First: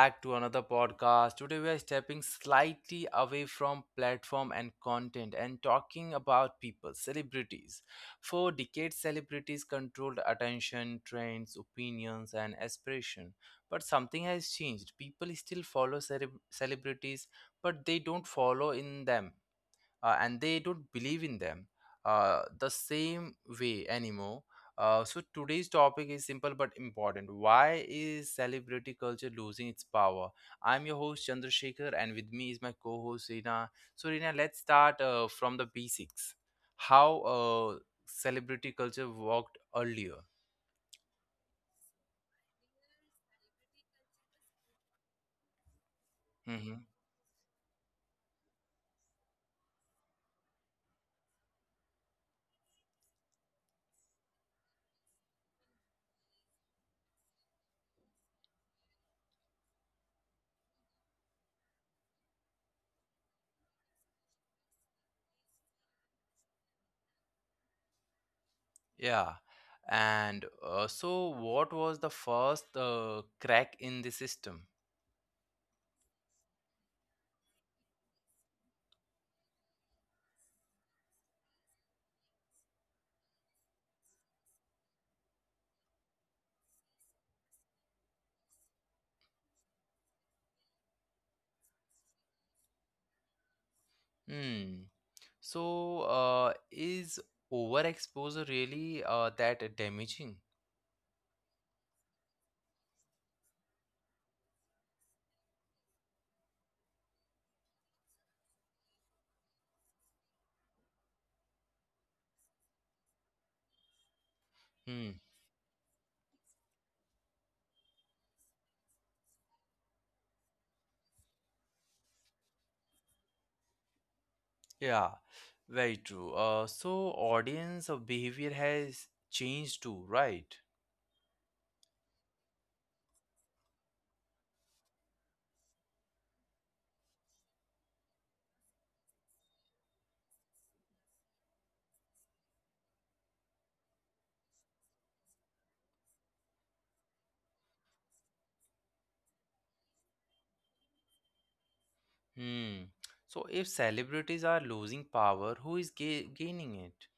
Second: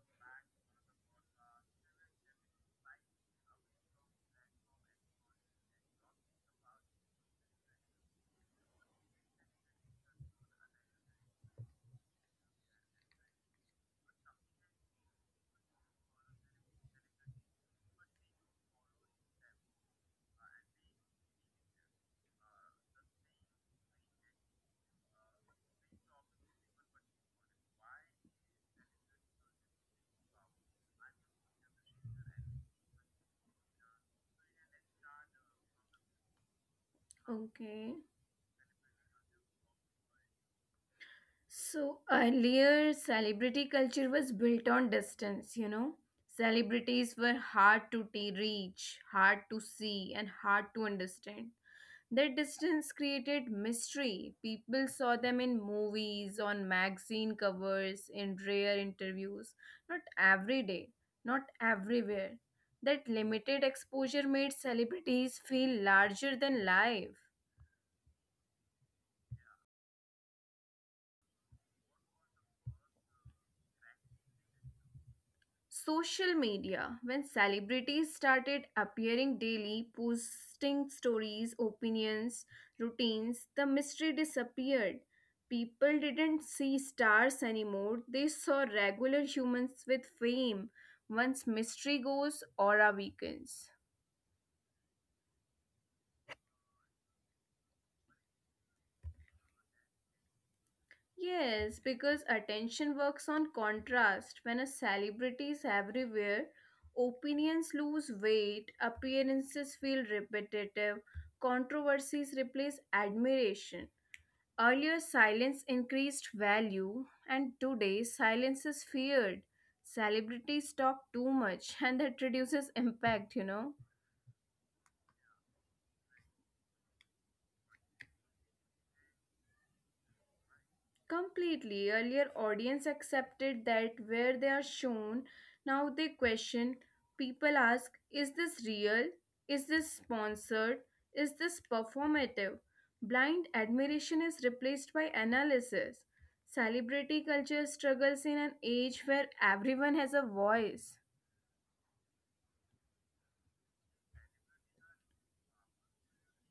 back to another podcast. Today we are stepping slightly away from platform and content and talking about people, celebrities. For decades, celebrities controlled attention, trends, opinions, and aspiration. But something has changed. People still follow celebrities, but they don't follow in them and they don't believe in them the same way anymore. So today's topic is simple but important. Why is celebrity culture losing its power? I'm your host Chandrasekhar, and with me is my co-host Rina. So Rina, let's start from the basics. How Okay. celebrity culture worked earlier. So earlier, celebrity culture was built on distance, you know. Mm-hmm. Celebrities were hard to reach, hard to see, and hard to understand. That distance created mystery. People saw them in movies, on magazine covers, in rare interviews. Not every day, not everywhere. That limited exposure made celebrities feel larger than life. Yeah. And so, what was the first crack in the system? Social media when celebrities started appearing daily posting stories opinions routines the mystery disappeared people didn't see stars anymore they saw regular humans with fame once mystery goes aura weakens. Hmm. So, is overexposure really that damaging? Yes, because attention works on contrast. When a celebrity is everywhere, opinions lose weight, appearances feel repetitive, controversies replace admiration. Hmm. Earlier, silence increased value, and today, silence is feared. Celebrities talk too much, and that reduces impact, you know. Yeah, very true. So audience of behavior has changed too, right? Completely. Earlier, audience accepted that where they are shown. Now they question. People ask, is this real? Is this sponsored? Is this performative? Blind admiration is replaced by analysis. Celebrity culture struggles in an age where everyone has a voice. Hmm. So if celebrities are losing power, who is ga gaining it?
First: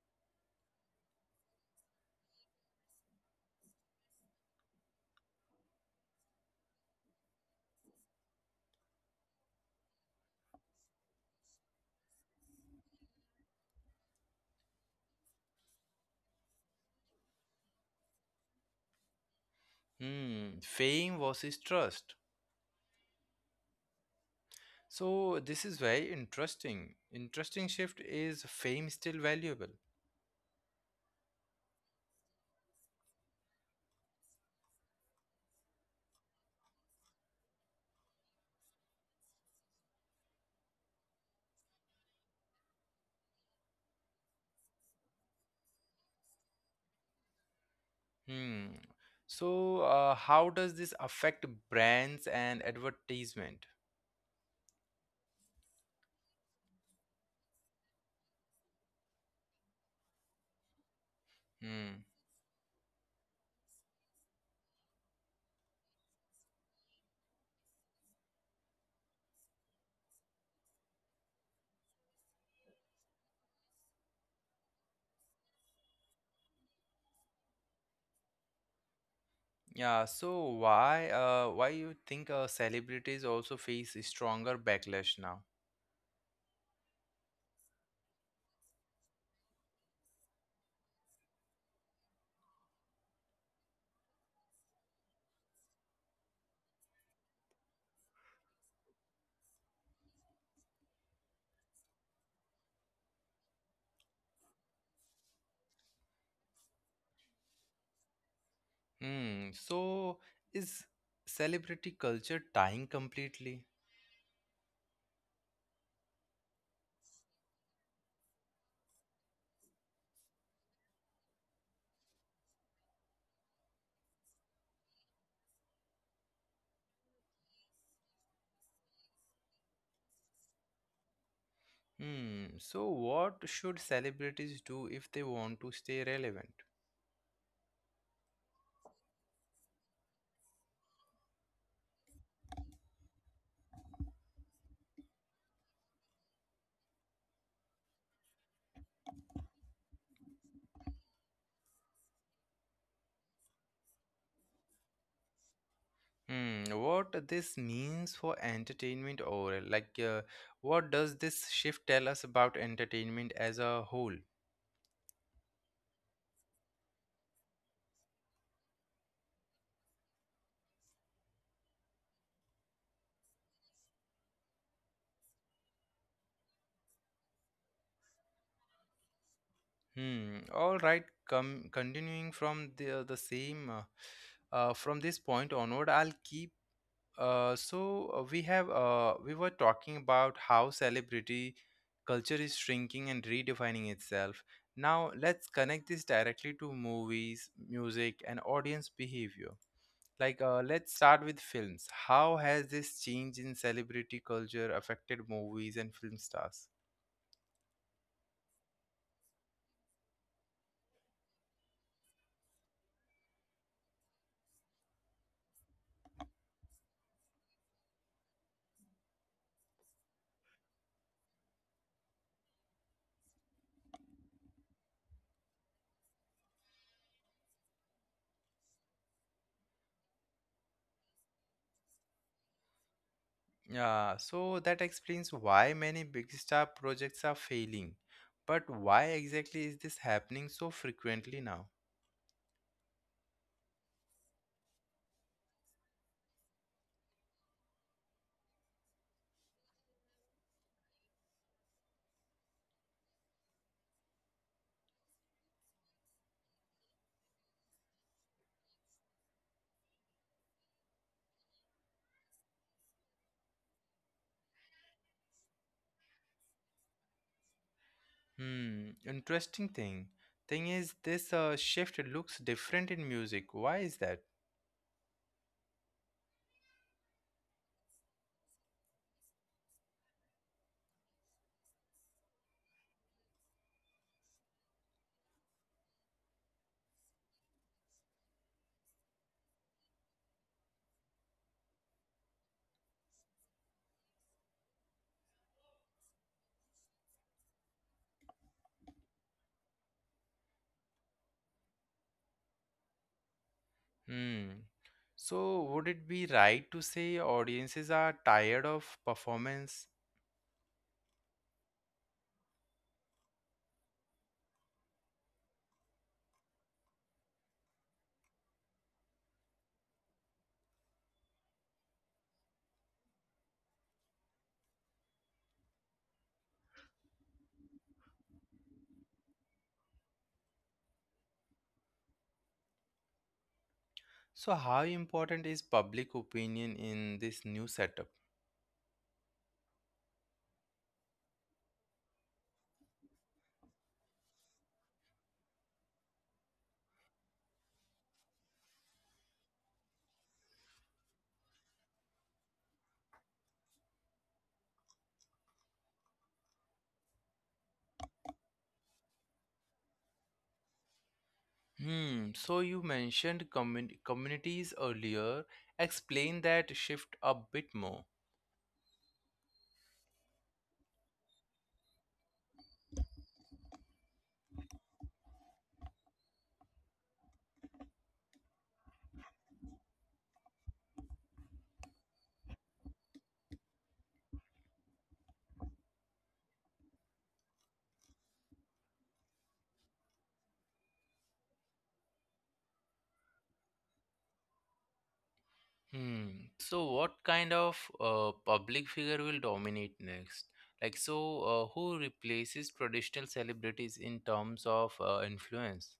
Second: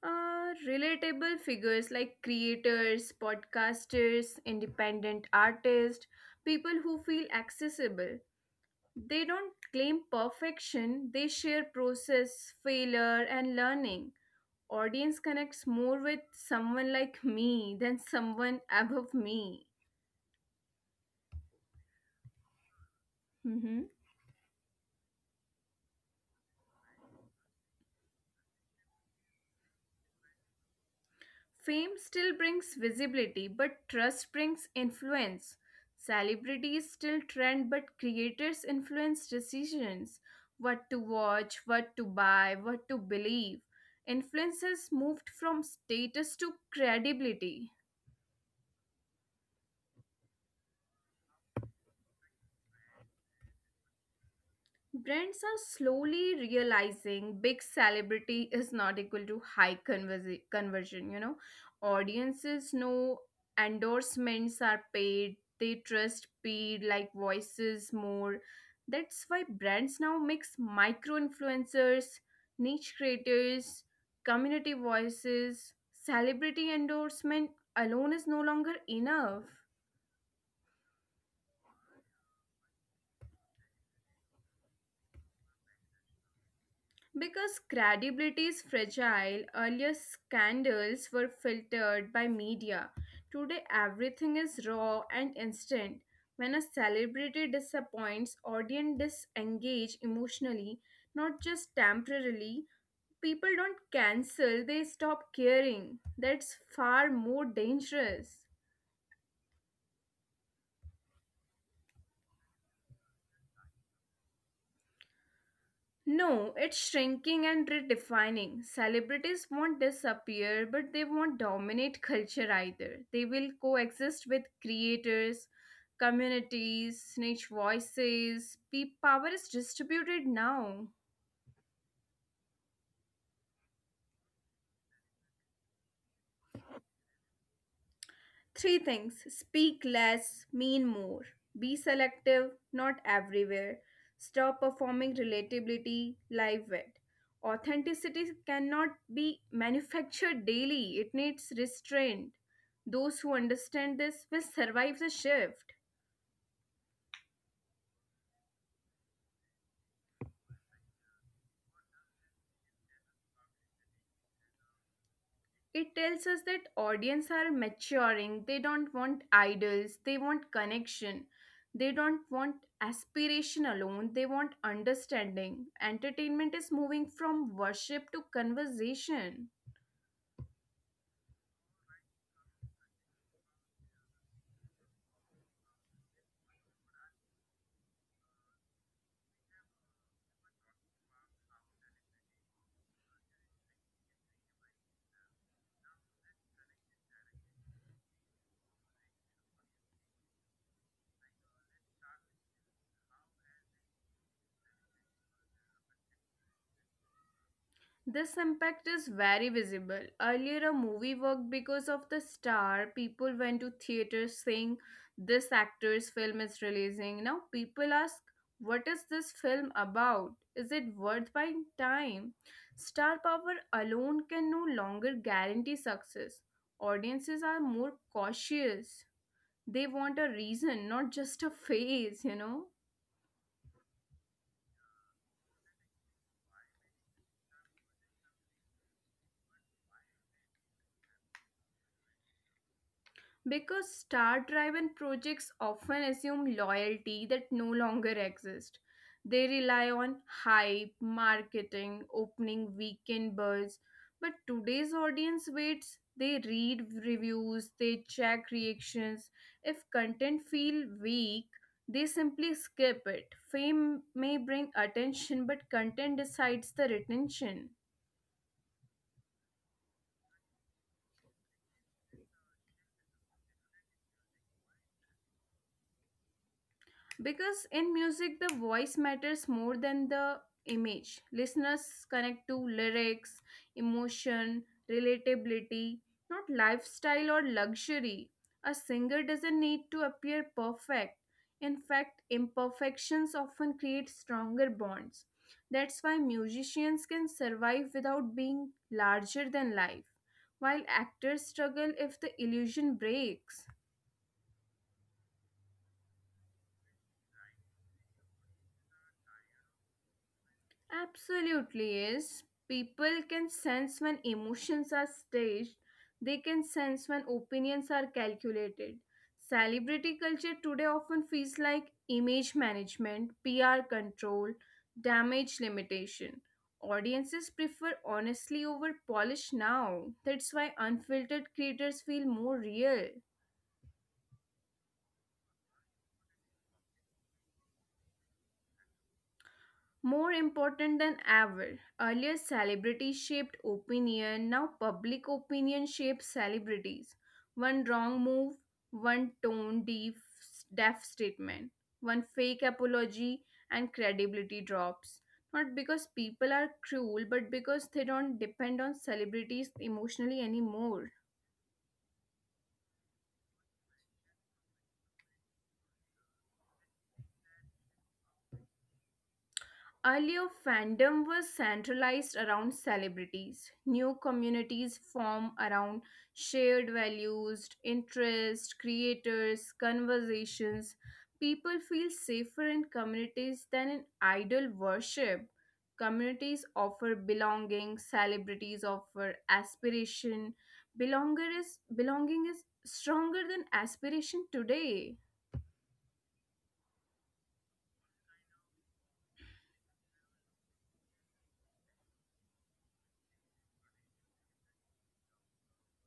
Relatable figures like creators, podcasters, independent artists, people who feel accessible. They don't claim perfection, they share process, failure, and learning. Audience connects more with someone like me than someone above me. Hmm. Fame versus trust. Mhm. So this is very interesting. Interesting shift is fame still valuable? Fame still brings visibility, but trust brings influence. Celebrities still trend, but creators influence decisions, what to watch, what to buy, what to believe. Influence has moved from status to credibility. Hmm. So, how does this affect brands and advertisement? Brands are slowly realizing big celebrity is not equal to high conversion, you know. Hmm. Audiences know endorsements are paid, they trust paid like voices more. That's why brands now mix micro influencers, niche creators, community voices, celebrity endorsement alone is no longer enough. Yeah. So why you think celebrities also face a stronger backlash now? Because credibility is fragile, earlier scandals were filtered by media. Today, everything is raw and instant. When a celebrity disappoints, audience disengage emotionally, not just temporarily. People don't cancel, they stop caring. That's far more dangerous. Hmm. So is celebrity culture dying completely? No, it's shrinking and redefining. Celebrities won't disappear, but they won't dominate culture either. They will coexist with creators, communities, niche voices. Power is distributed now. Hmm. So what should celebrities do if they want to stay relevant? Three things: speak less, mean more, be selective, not everywhere, stop performing relatability, live it. Authenticity cannot be manufactured daily, it needs restraint. Those who understand this will survive the shift. Hmm. What this means for entertainment overall? Like, what does this shift tell us about entertainment as a whole? It tells us that audience are maturing, they don't want idols, they want connection. They don't want aspiration alone, they want understanding. Entertainment is moving from worship to conversation. Hmm. All right. Come continuing from the same from this point onward, I'll keep. Uh, so we have we were talking about how celebrity culture is shrinking and redefining itself. Now let's connect this directly to movies, music, and audience behavior. Like let's start with films. How has this change in celebrity culture affected movies and film stars? This impact is very visible. Earlier, a movie worked because of the star. People went to theaters saying, this actor's film is releasing. Now, people ask, what is this film about? Is it worth buying time? Star power alone can no longer guarantee success. Audiences are more cautious. They want a reason, not just a face, you know? Yeah, so that explains why many big star projects are failing. But why exactly is this happening so frequently now? Because star driven projects often assume loyalty that no longer exists. They rely on hype, marketing, opening weekend buzz. But today's audience waits, they read reviews, they check reactions. If content feel weak, they simply skip it. Fame may bring attention, but content decides the retention. Hmm, interesting thing. Thing is, this shift looks different in music. Why is that? Because in music, the voice matters more than the image. Listeners connect to lyrics, emotion, relatability, not lifestyle or luxury. A singer doesn't need to appear perfect. In fact, imperfections often create stronger bonds. That's why musicians can survive without being larger than life, while actors struggle if the illusion breaks. Hmm. So, would it be right to say audiences are tired of performance? Absolutely is. People can sense when emotions are staged, they can sense when opinions are calculated. Celebrity culture today often feels like image management, PR control, damage limitation. Audiences prefer honestly over polish now. That's why unfiltered creators feel more real. So, how important is public opinion in this new setup? More important than ever, earlier celebrities shaped opinion, now public opinion shapes celebrities. One wrong move, one tone deaf, deaf statement, one fake apology, and credibility drops. Not because people are cruel, but because they don't depend on celebrities emotionally anymore. Hmm. So you mentioned communities earlier. Explain that shift a bit more. Earlier, fandom was centralized around celebrities. New communities form around shared values, interests, creators, conversations. People feel safer in communities than in idol worship. Communities offer belonging, celebrities offer aspiration. Belonger is, belonging is stronger than aspiration today. Hmm. So what kind of public figure will dominate next? Like so, who replaces traditional celebrities in terms of influence?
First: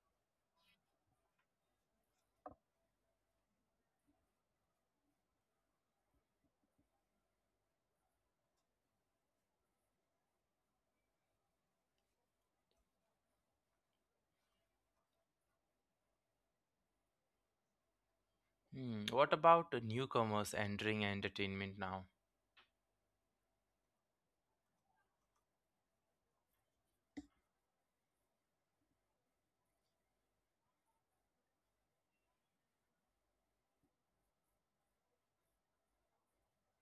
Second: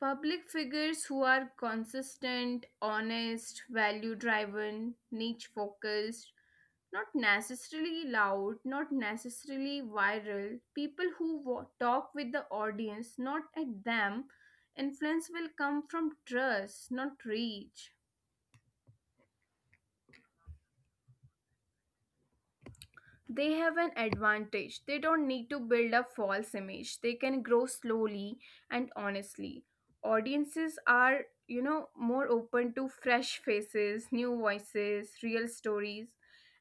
Public figures who are consistent, honest, value driven, niche focused, not necessarily loud, not necessarily viral, people who talk with the audience, not at them. Influence will come from trust, not reach. Hmm. What about newcomers entering entertainment now? They have an advantage. They don't need to build a false image. They can grow slowly and honestly. Audiences are, you know, more open to fresh faces, new voices, real stories.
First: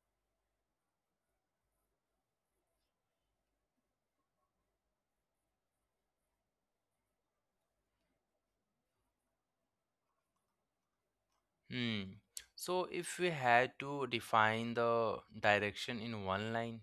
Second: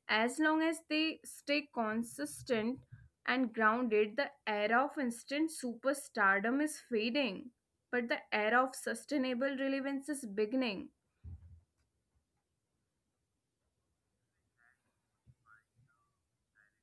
As long as they stay consistent and grounded, the era of instant superstardom is fading, but the era of sustainable relevance is beginning. Hmm. So if we had to define the direction in one line,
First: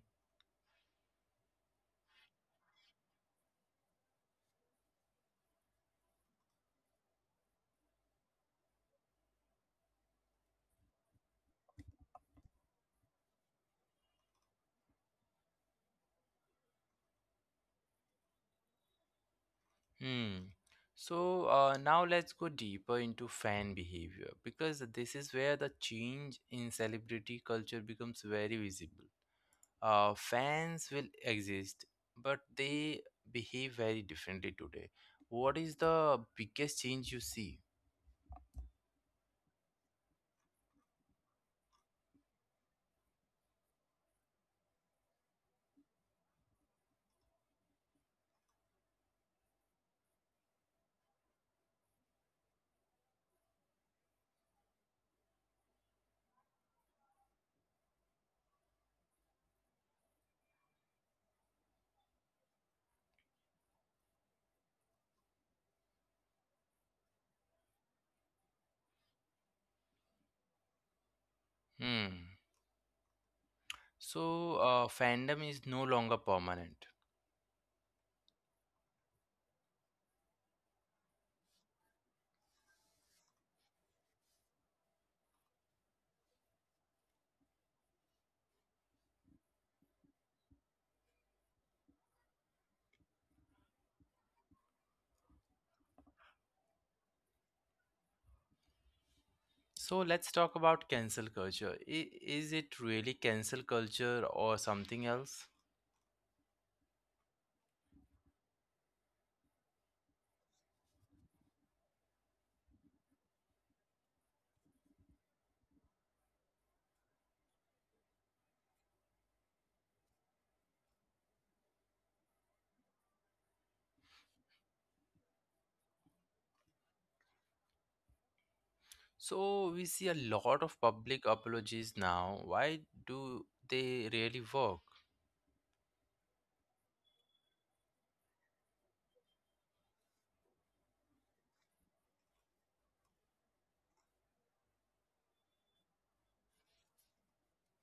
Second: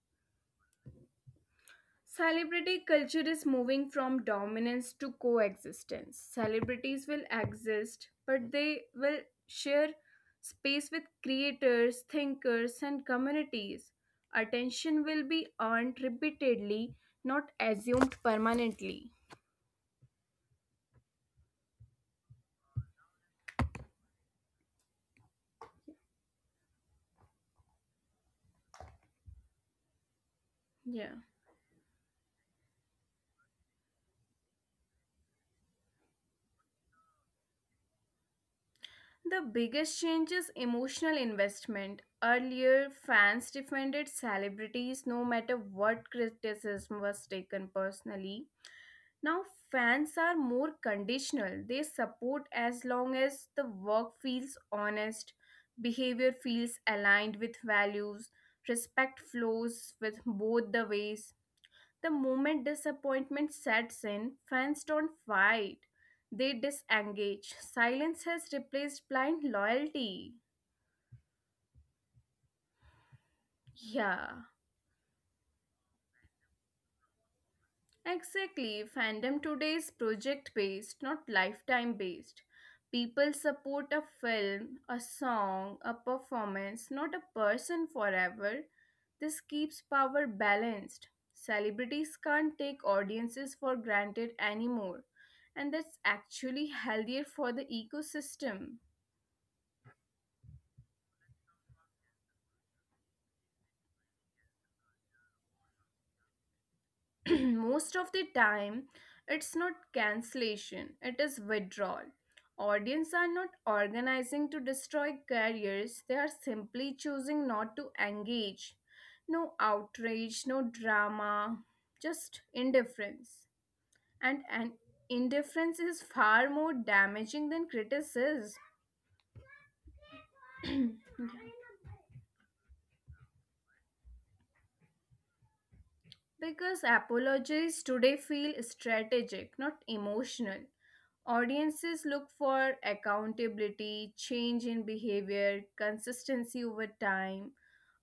Celebrity culture is moving from dominance to coexistence. Celebrities will exist, but they will share space with creators, thinkers, and communities. Attention will be earned repeatedly, not assumed permanently. hmm. So now let's go deeper into fan behavior because this is where the change in celebrity culture becomes very visible. Fans Yeah. will exist, but they behave very differently today. What is the biggest change you see? The biggest change is emotional investment. Earlier, fans defended celebrities no matter what, criticism was taken personally. Now, fans are more conditional. They support as long as the work feels honest, behavior feels aligned with values, respect flows with both the ways. The moment disappointment sets in, fans don't fight, they disengage. Silence has replaced blind loyalty. Hmm. Yeah. So fandom is no longer permanent. Exactly. Fandom today is project based, not lifetime based. People support a film, a song, a performance, not a person forever. This keeps power balanced. Celebrities can't take audiences for granted anymore, and that's actually healthier for the ecosystem. So let's talk about cancel culture. Is it really cancel culture or something else? Most of the time it's not cancellation, it is withdrawal. Audience are not organizing to destroy careers, they are simply choosing not to engage. No outrage, no drama, just indifference. And indifference is far more damaging than criticism. So we see a lot of public apologies now. Why do they really work? Because apologies today feel strategic, not emotional. Audiences look for accountability, change in behavior, consistency over time.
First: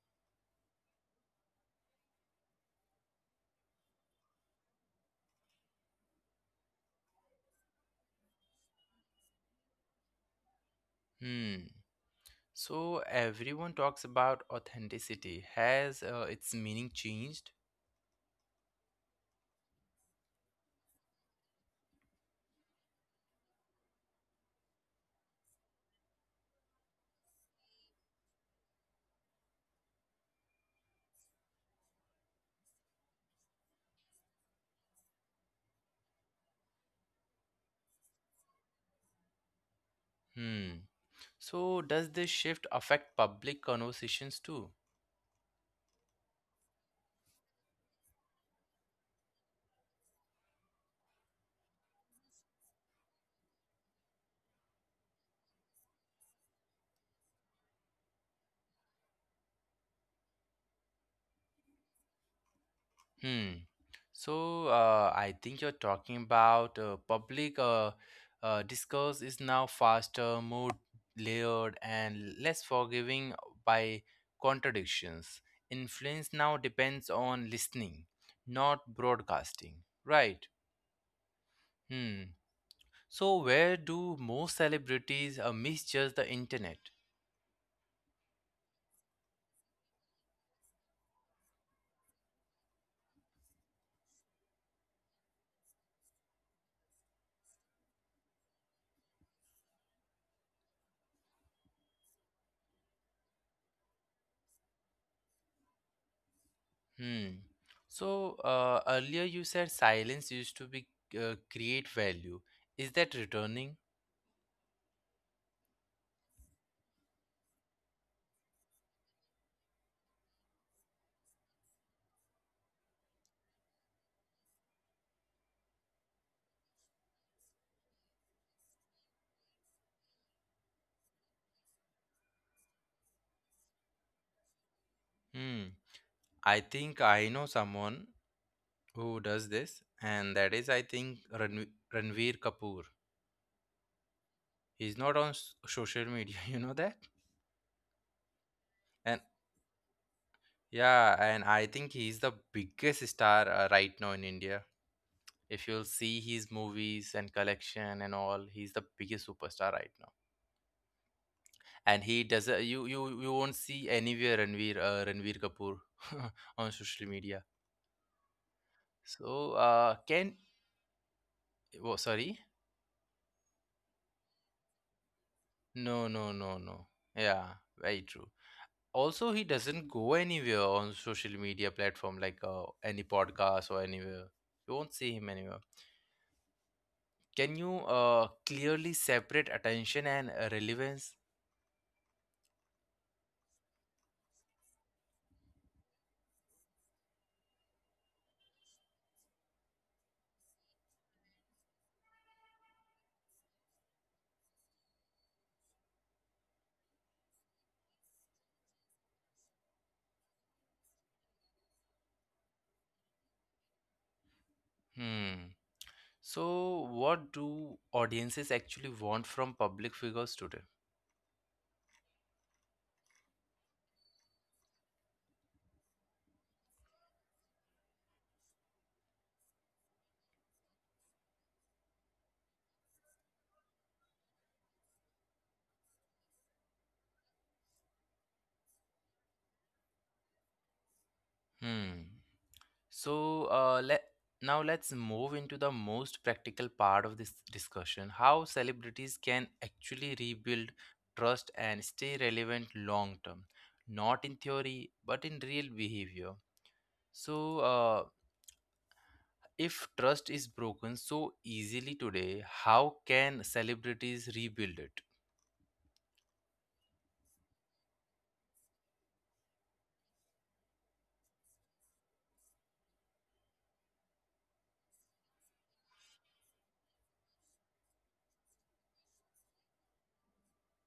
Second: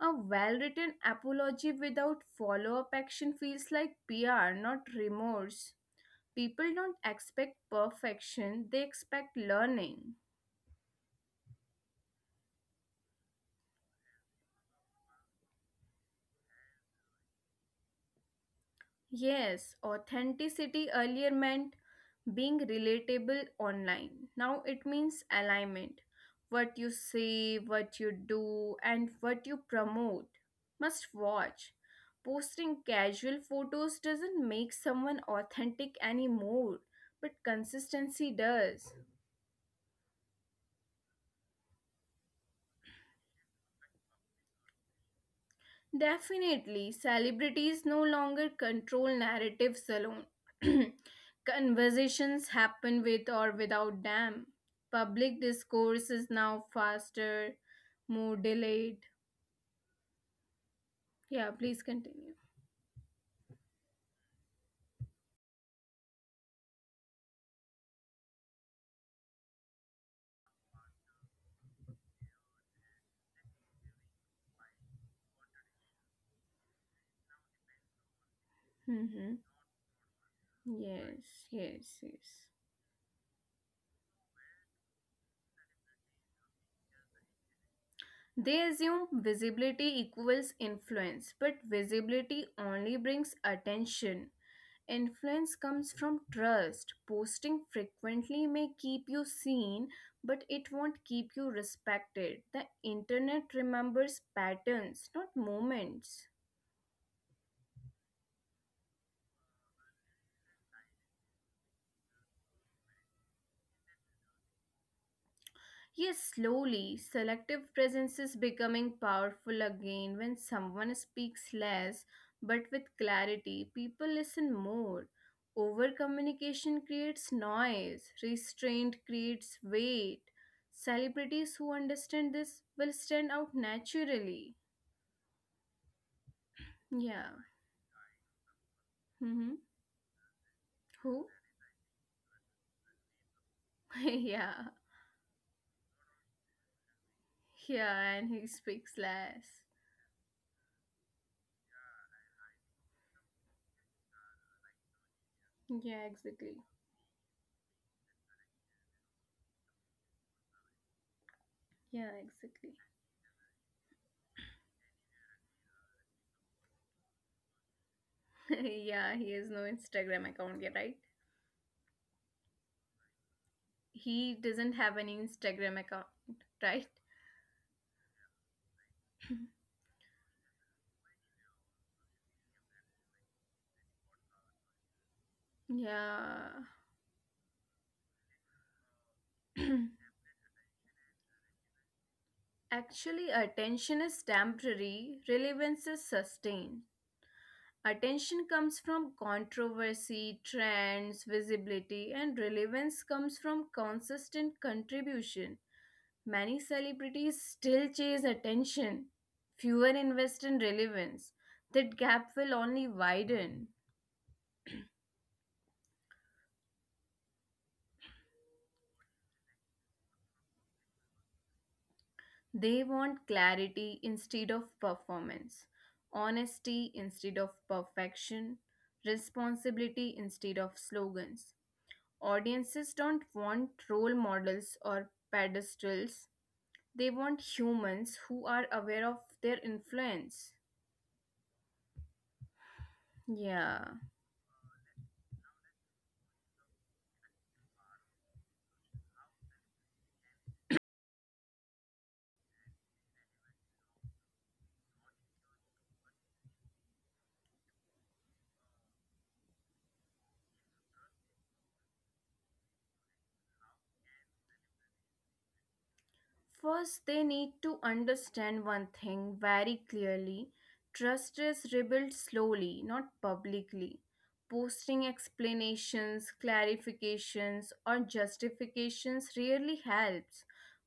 A well written apology without follow up action feels like PR, not remorse. People don't expect perfection, they expect learning. Hmm. So everyone talks about authenticity. Has its meaning changed? Yes, authenticity earlier meant being relatable online. Now it means alignment. What you say, what you do, and what you promote. Must watch. Posting casual photos doesn't make someone authentic anymore, but consistency does. Hmm. So does this shift affect public conversations too? Definitely, celebrities no longer control narratives alone. Conversations happen with or without them. Public discourse is now faster, more delayed, yeah, please continue. Hmm. So I think you're talking about public discourse is now faster, more layered, and less forgiving by contradictions. Influence now depends on listening, not Hmm. broadcasting. Right. Yes, yes, Hmm. yes. So where do most celebrities misjudge the internet? They assume visibility equals influence, but visibility only brings attention. Influence comes from trust. Posting frequently may keep you seen, but it won't keep you respected. The internet remembers patterns, not moments. Hmm. So earlier you said silence used to be create value. Is that returning? Yes, slowly, selective presence is becoming powerful again when someone speaks less but with clarity. People listen more. Over communication creates noise, restraint creates weight. Celebrities who understand this will stand out naturally. Hmm. I think I Yeah. know someone who does Mm-hmm. this, and that is, I think, Who? Ranveer Kapoor. Yeah. He's not on social media, you know that? Yeah, and he speaks And less. yeah, and I think he's the biggest star right now in India. If you'll Yeah, see his exactly. movies and collection and all, he's the biggest superstar right now. And Yeah, he does uh, exactly. you you you won't see anywhere Ranveer Kapoor on social media. Yeah, he has So no Instagram can account yet, right? oh sorry, He doesn't have an Instagram no account, no no no, right? yeah, very true. Also he doesn't go anywhere on social media platform like any podcast or anywhere, you won't see him anywhere. Yeah. Can you clearly separate attention and relevance? Actually, attention is temporary, relevance is sustained. Attention comes from controversy, trends, visibility, and relevance comes from consistent contribution. Many celebrities still chase attention, fewer invest in relevance. That gap will only widen. Hmm. So what do audiences actually want from public figures today? They want clarity instead of performance, honesty instead of perfection, responsibility instead of slogans. Audiences don't want role models or pedestals, they want humans who are aware of their influence. Hmm. So Yeah. let now let's move into the most practical part of this discussion: how celebrities can actually rebuild trust and stay relevant long term, not in theory but in real behavior. So, if trust is broken so easily today, how can celebrities rebuild it? First, they need to understand one thing very clearly, trust is rebuilt slowly, not publicly. Posting explanations, clarifications, or justifications rarely helps.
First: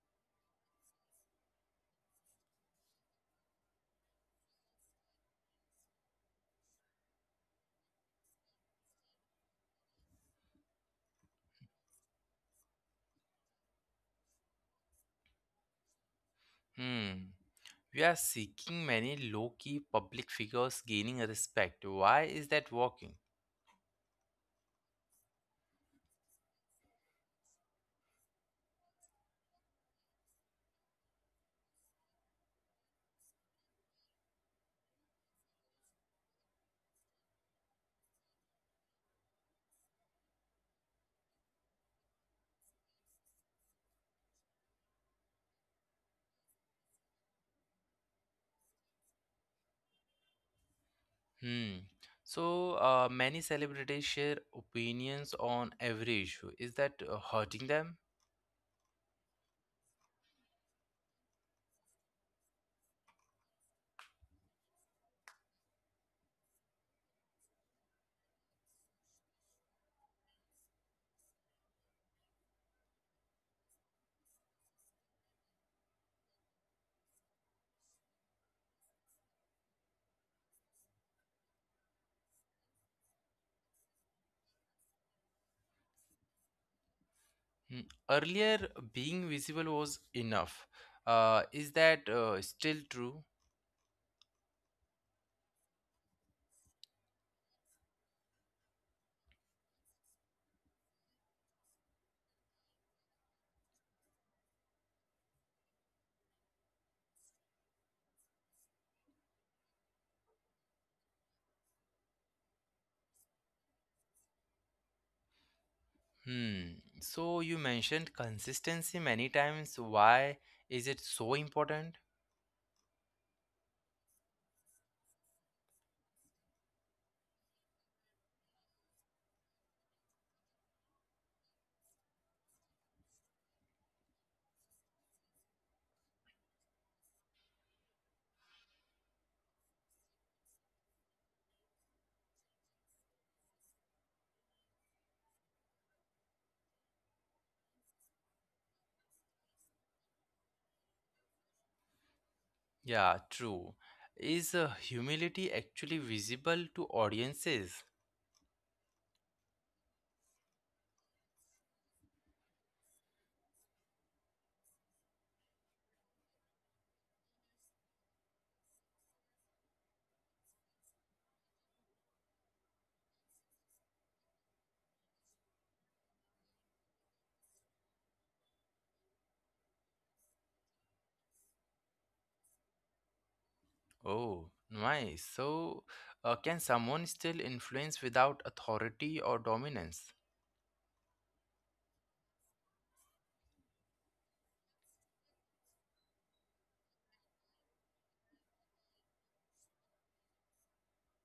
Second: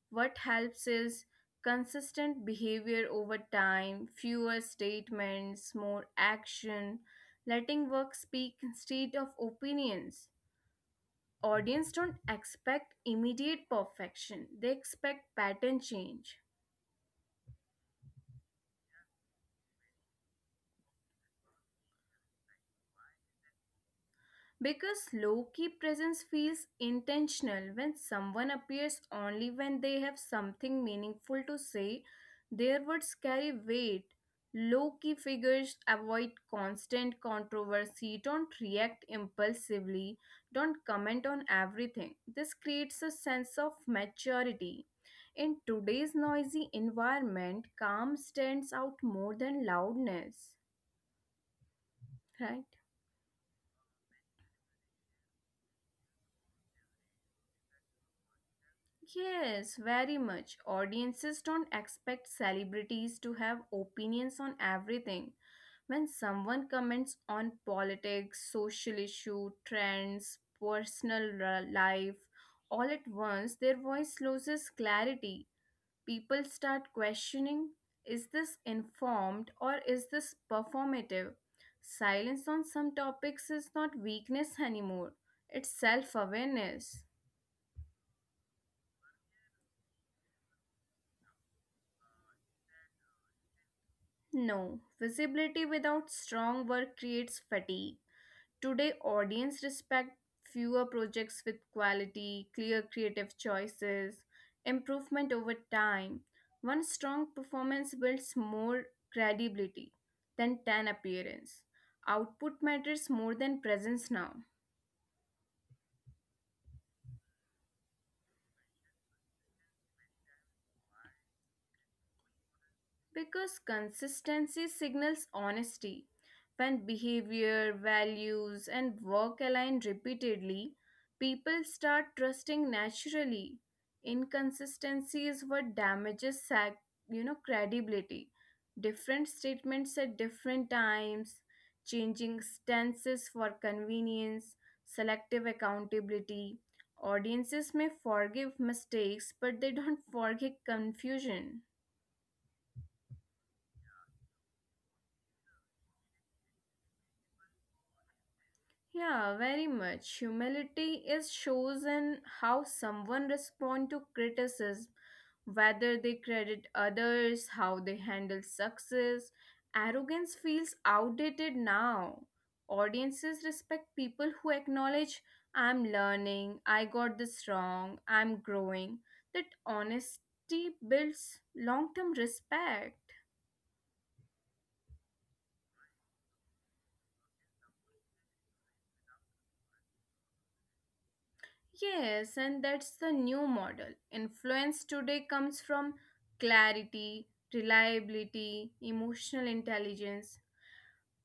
What helps is consistent behavior over time, fewer statements, more action, letting work speak instead of opinions. Audience don't expect immediate perfection, they expect pattern change. Hmm. We are seeking many low key public figures gaining respect. Why is that working? Because low key presence feels intentional when someone appears only when they have something meaningful to say, their words carry weight. Low key figures avoid constant controversy, don't react impulsively, don't comment on everything. This creates a sense of maturity. In today's noisy environment, calm stands out more than loudness, Hmm. So right? Many celebrities share opinions on every issue. Is that hurting them? Yes, very much. Audiences don't expect celebrities to have opinions on everything. When someone comments on politics, social issue, trends, personal life, all at once their voice loses clarity. People start questioning, is this informed or is this performative? Silence on some topics is not weakness anymore, it's self awareness. Hmm. Earlier, being visible was enough. Is that still true? No, visibility without strong work creates fatigue. Today, audience respect fewer projects with quality, clear creative choices, improvement over time. One strong performance builds more credibility than 10 appearance. Output matters more than presence now. Hmm. So you mentioned consistency many times. Why is it so important? Because consistency signals honesty. When behavior, values, and work align repeatedly, people start trusting naturally. Inconsistency is what damages credibility. Different statements at different times, changing stances for convenience, selective accountability. Audiences may forgive mistakes, but they don't forgive confusion. Yeah, true. Is humility actually visible to audiences? Yeah, very much. Humility is shows in how someone respond to criticism, whether they credit others, how they handle success. Arrogance feels outdated now. Audiences respect people who acknowledge, I'm learning, I got this wrong, I'm growing. That honesty builds long-term respect. Oh, nice. So, can someone still influence without authority or dominance? Yes, and that's the new model. Influence today comes from clarity, reliability, emotional intelligence.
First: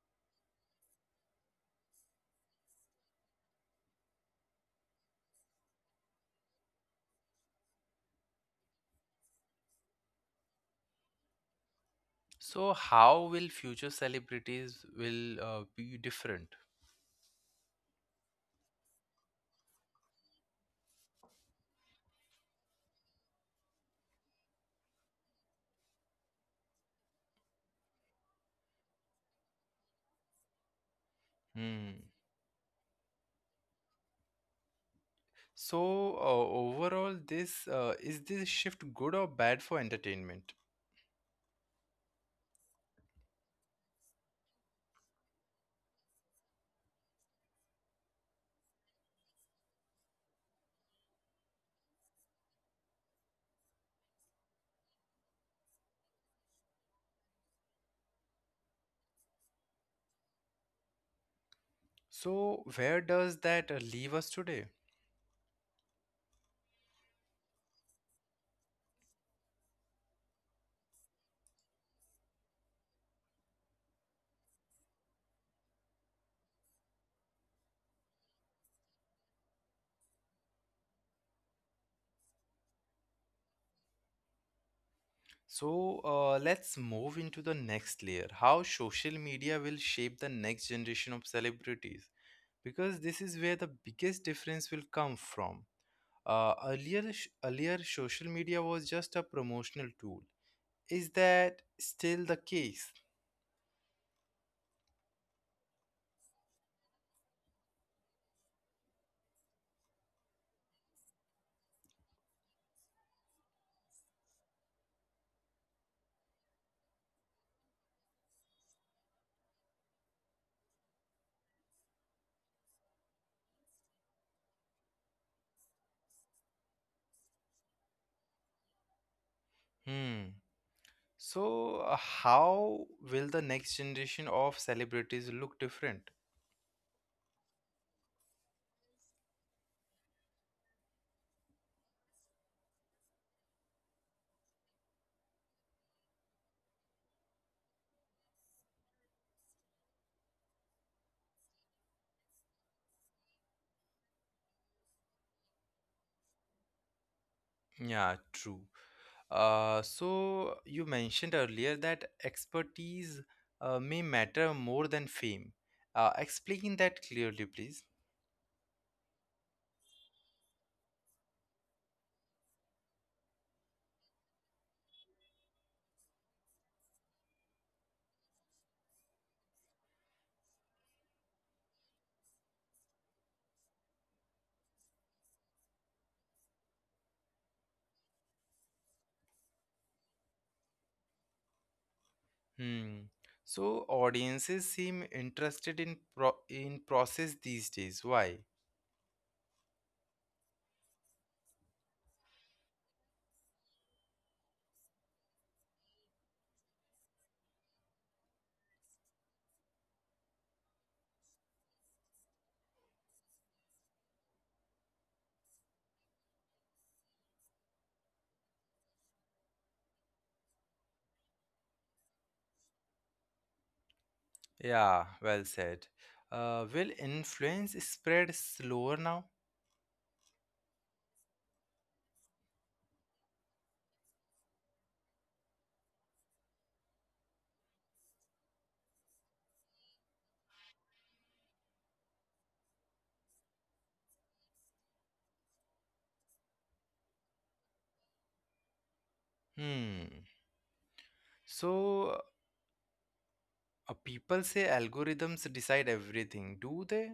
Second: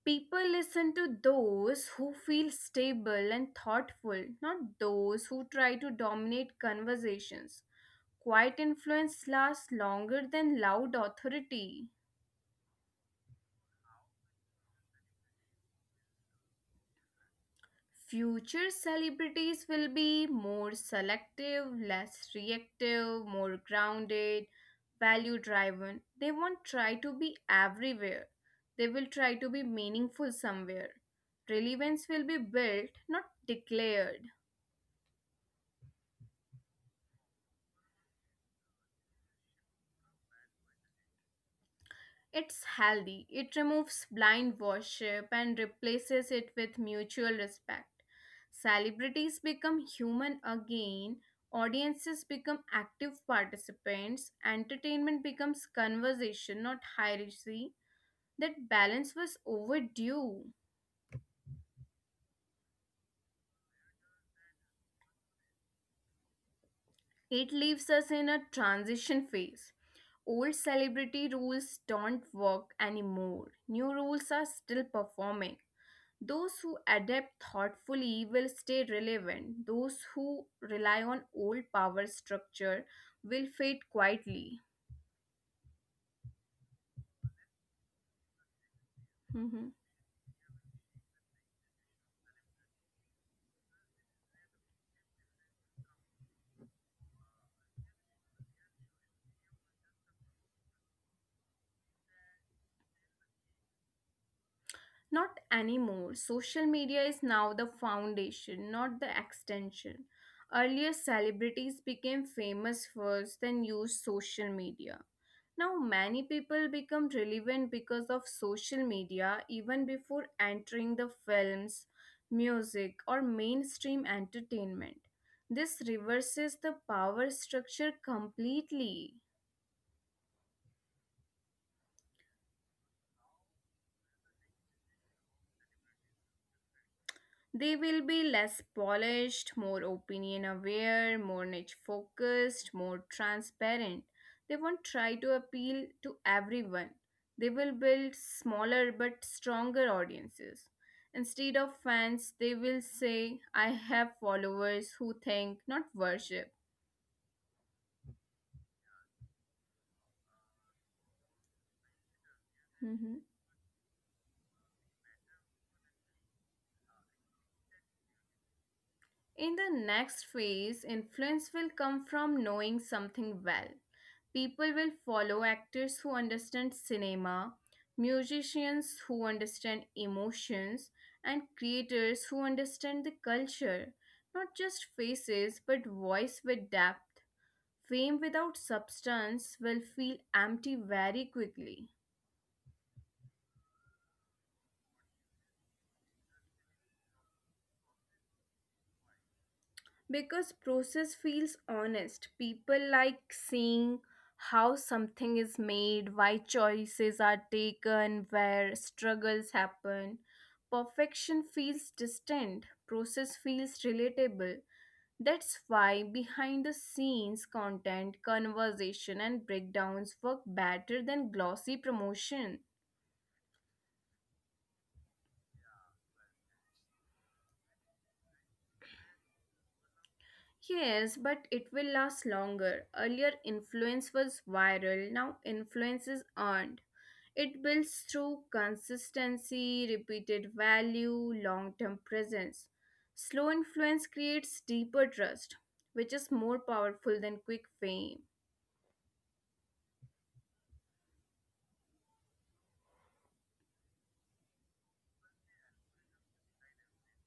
People listen to those who feel stable and thoughtful, not those who try to dominate conversations. Quiet influence lasts longer than loud authority. So, how will future celebrities will be different? Future celebrities will be more selective, less reactive, more grounded, value driven. They won't try to be everywhere. They will try to be meaningful somewhere. Relevance Hmm. will be built, not declared. So, overall, this is this shift good or bad for entertainment? It's healthy. It removes blind worship and replaces it with mutual respect. Celebrities become human again, audiences become active participants, entertainment becomes conversation, not hierarchy. That balance was overdue. So, where does that leave us today? It leaves us in a transition phase. Old celebrity rules don't work anymore. New rules are still performing. Those who adapt thoughtfully will stay relevant. Those who rely on old power structure will fade quietly. So, let's move into the next layer. How social media Mhm. will shape the next generation of celebrities? Because this is where the biggest difference will come from. Earlier, social media was just a promotional tool. Is that still the case? Not anymore. Social media is now the foundation, not the extension. Earlier, celebrities became famous first, then used social media. Now, many people become relevant because of social media even before entering the films, music, or mainstream entertainment. This reverses the power structure completely. Hmm. So, how will the next generation of celebrities look different? They will be less polished, more opinion aware, more niche focused, more transparent. They won't try to appeal to everyone. They will build smaller but stronger audiences. Instead of fans, they will say, I have followers who think, not worship. Yeah, true. You mentioned earlier that Hmm. expertise may matter more than fame. Explain that clearly, please. In the next phase, influence will come from knowing something well. People will follow actors who understand cinema, musicians who understand emotions, and creators who understand the culture. Not just faces, but voice with depth. Fame without substance will feel empty very quickly. Hmm. So, audiences seem interested in in process these days. Why? Because process feels honest. People like seeing how something is made, why choices are taken, where struggles happen. Perfection feels distant. Process feels relatable. That's why behind the scenes content, conversation, and breakdowns work better than glossy promotion. Yeah, well said. Will influence spread slower now? Yes, but it will last longer. Earlier, influence was viral, now, influence is earned. It builds through consistency, repeated value, long term presence. Slow influence creates deeper trust, which is more powerful than quick fame. Hmm. So, people say algorithms decide everything, do they?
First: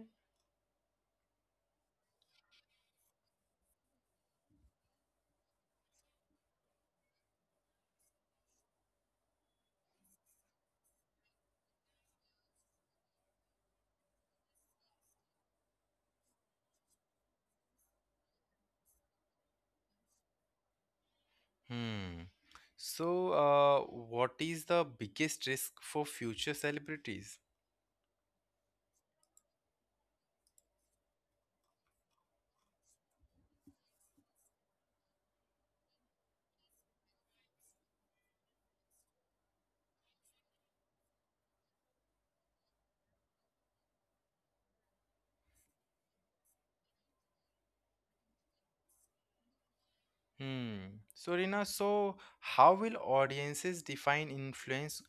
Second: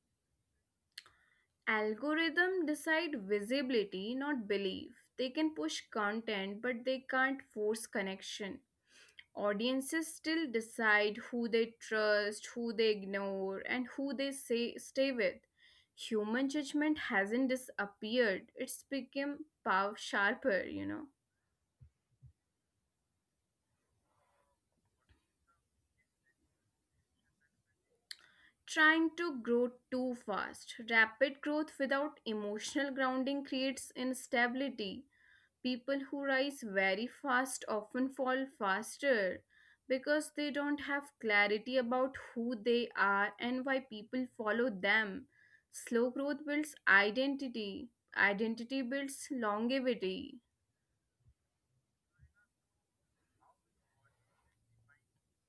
Algorithm decide visibility, not belief. They can push content, but they can't force connection. Audiences still decide who they trust, who they ignore, and who they say stay with. Human judgment hasn't disappeared, it's become power sharper. Hmm. So, what is the biggest risk for future celebrities? Trying to grow too fast. Rapid growth without emotional grounding creates instability. People who rise very fast often fall faster because they don't have clarity about who they are and why people follow them. Slow growth builds identity, identity builds longevity. Hmm. So, Rina, so how will audiences define influence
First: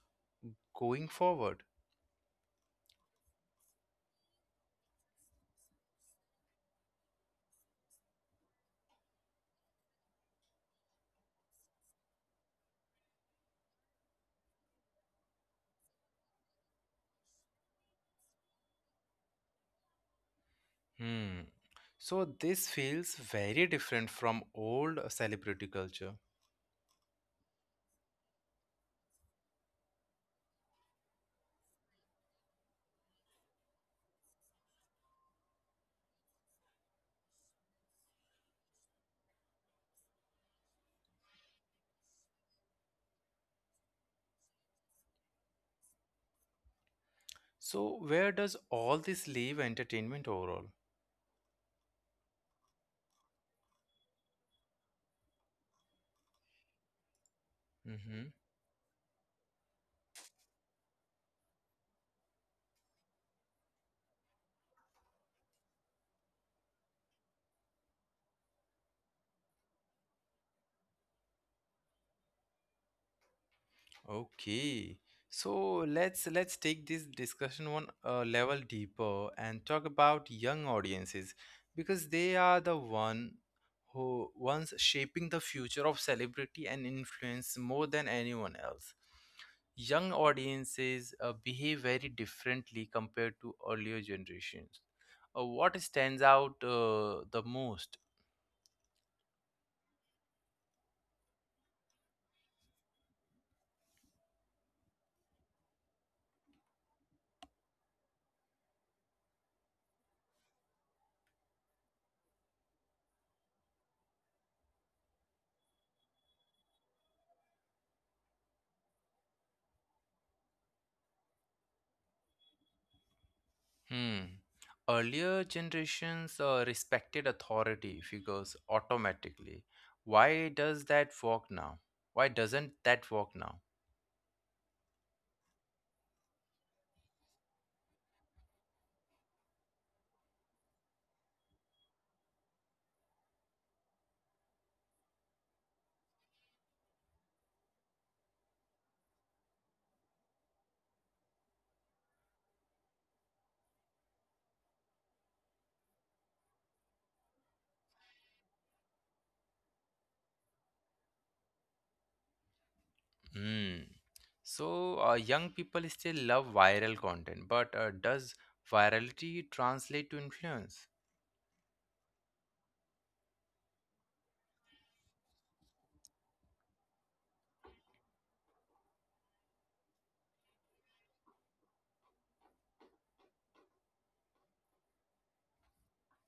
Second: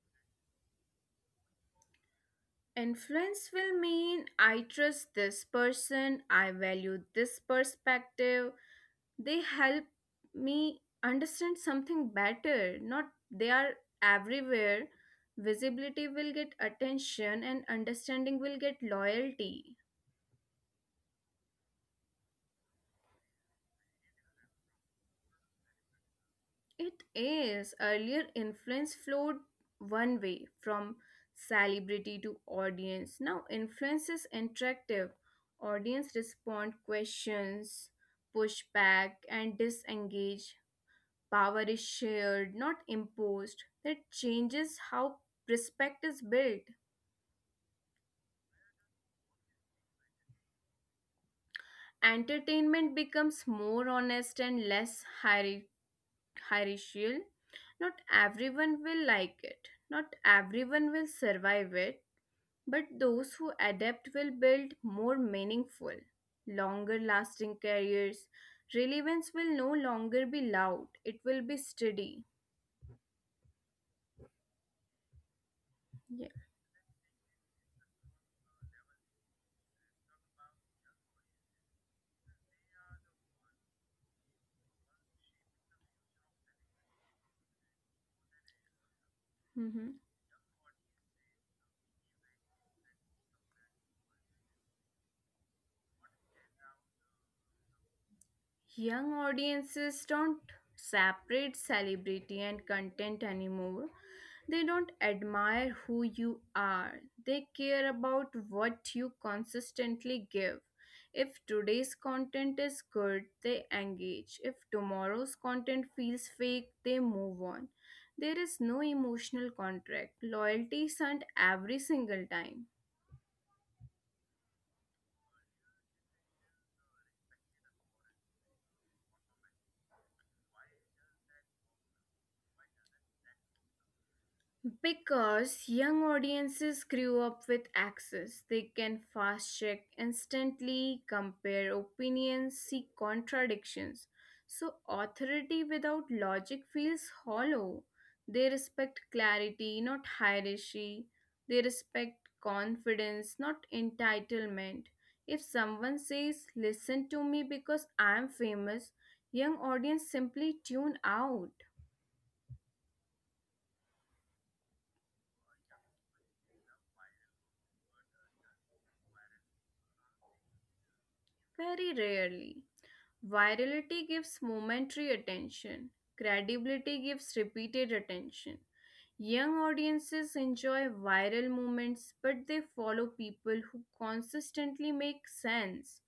going forward? Influence will mean I trust this person, I value this perspective, they help me understand something better, not they are everywhere. Visibility will get attention and understanding will get loyalty. Hmm. So, this feels very different from old celebrity culture. It is, earlier influence flowed one way from celebrity to audience. Now influence is interactive, audience respond questions, push back and disengage. Power is shared, not imposed. That changes how respect is built. So, where does all this leave entertainment overall? Entertainment becomes more honest and less hieri- hierarchical. Not Mm-hmm. everyone will like it, not everyone will survive it, but those who adapt will build more meaningful, longer lasting careers. Relevance will no longer be loud, it will be steady. Okay. So let's Yeah. let's take this discussion one level deeper and talk about young audiences because they are the one who ones shaping the future of celebrity and influence more than anyone else. Mhm. Young audiences behave very differently compared to earlier generations. What stands out the most? Young audiences don't separate celebrity and content anymore. They don't admire who you are, they care about what you consistently give. If today's content is good, they engage. If tomorrow's content feels fake, they move on. There is no emotional contract. Loyalty isn't every single time. Hmm. Earlier generations respected authority figures automatically. Why does that work now? Why doesn't that work now? Because young audiences grew up with access, they can fast check instantly, compare opinions, see contradictions. So, authority without logic feels hollow. They respect clarity, not hierarchy. They respect confidence, not entitlement. If someone says, Listen to me because I'm famous, young audience simply tune out. Hmm. So, young people still love viral content, but does virality translate to influence? Very rarely. Virality gives momentary attention, credibility gives repeated attention. Young audiences enjoy viral moments, but they follow people who consistently make sense.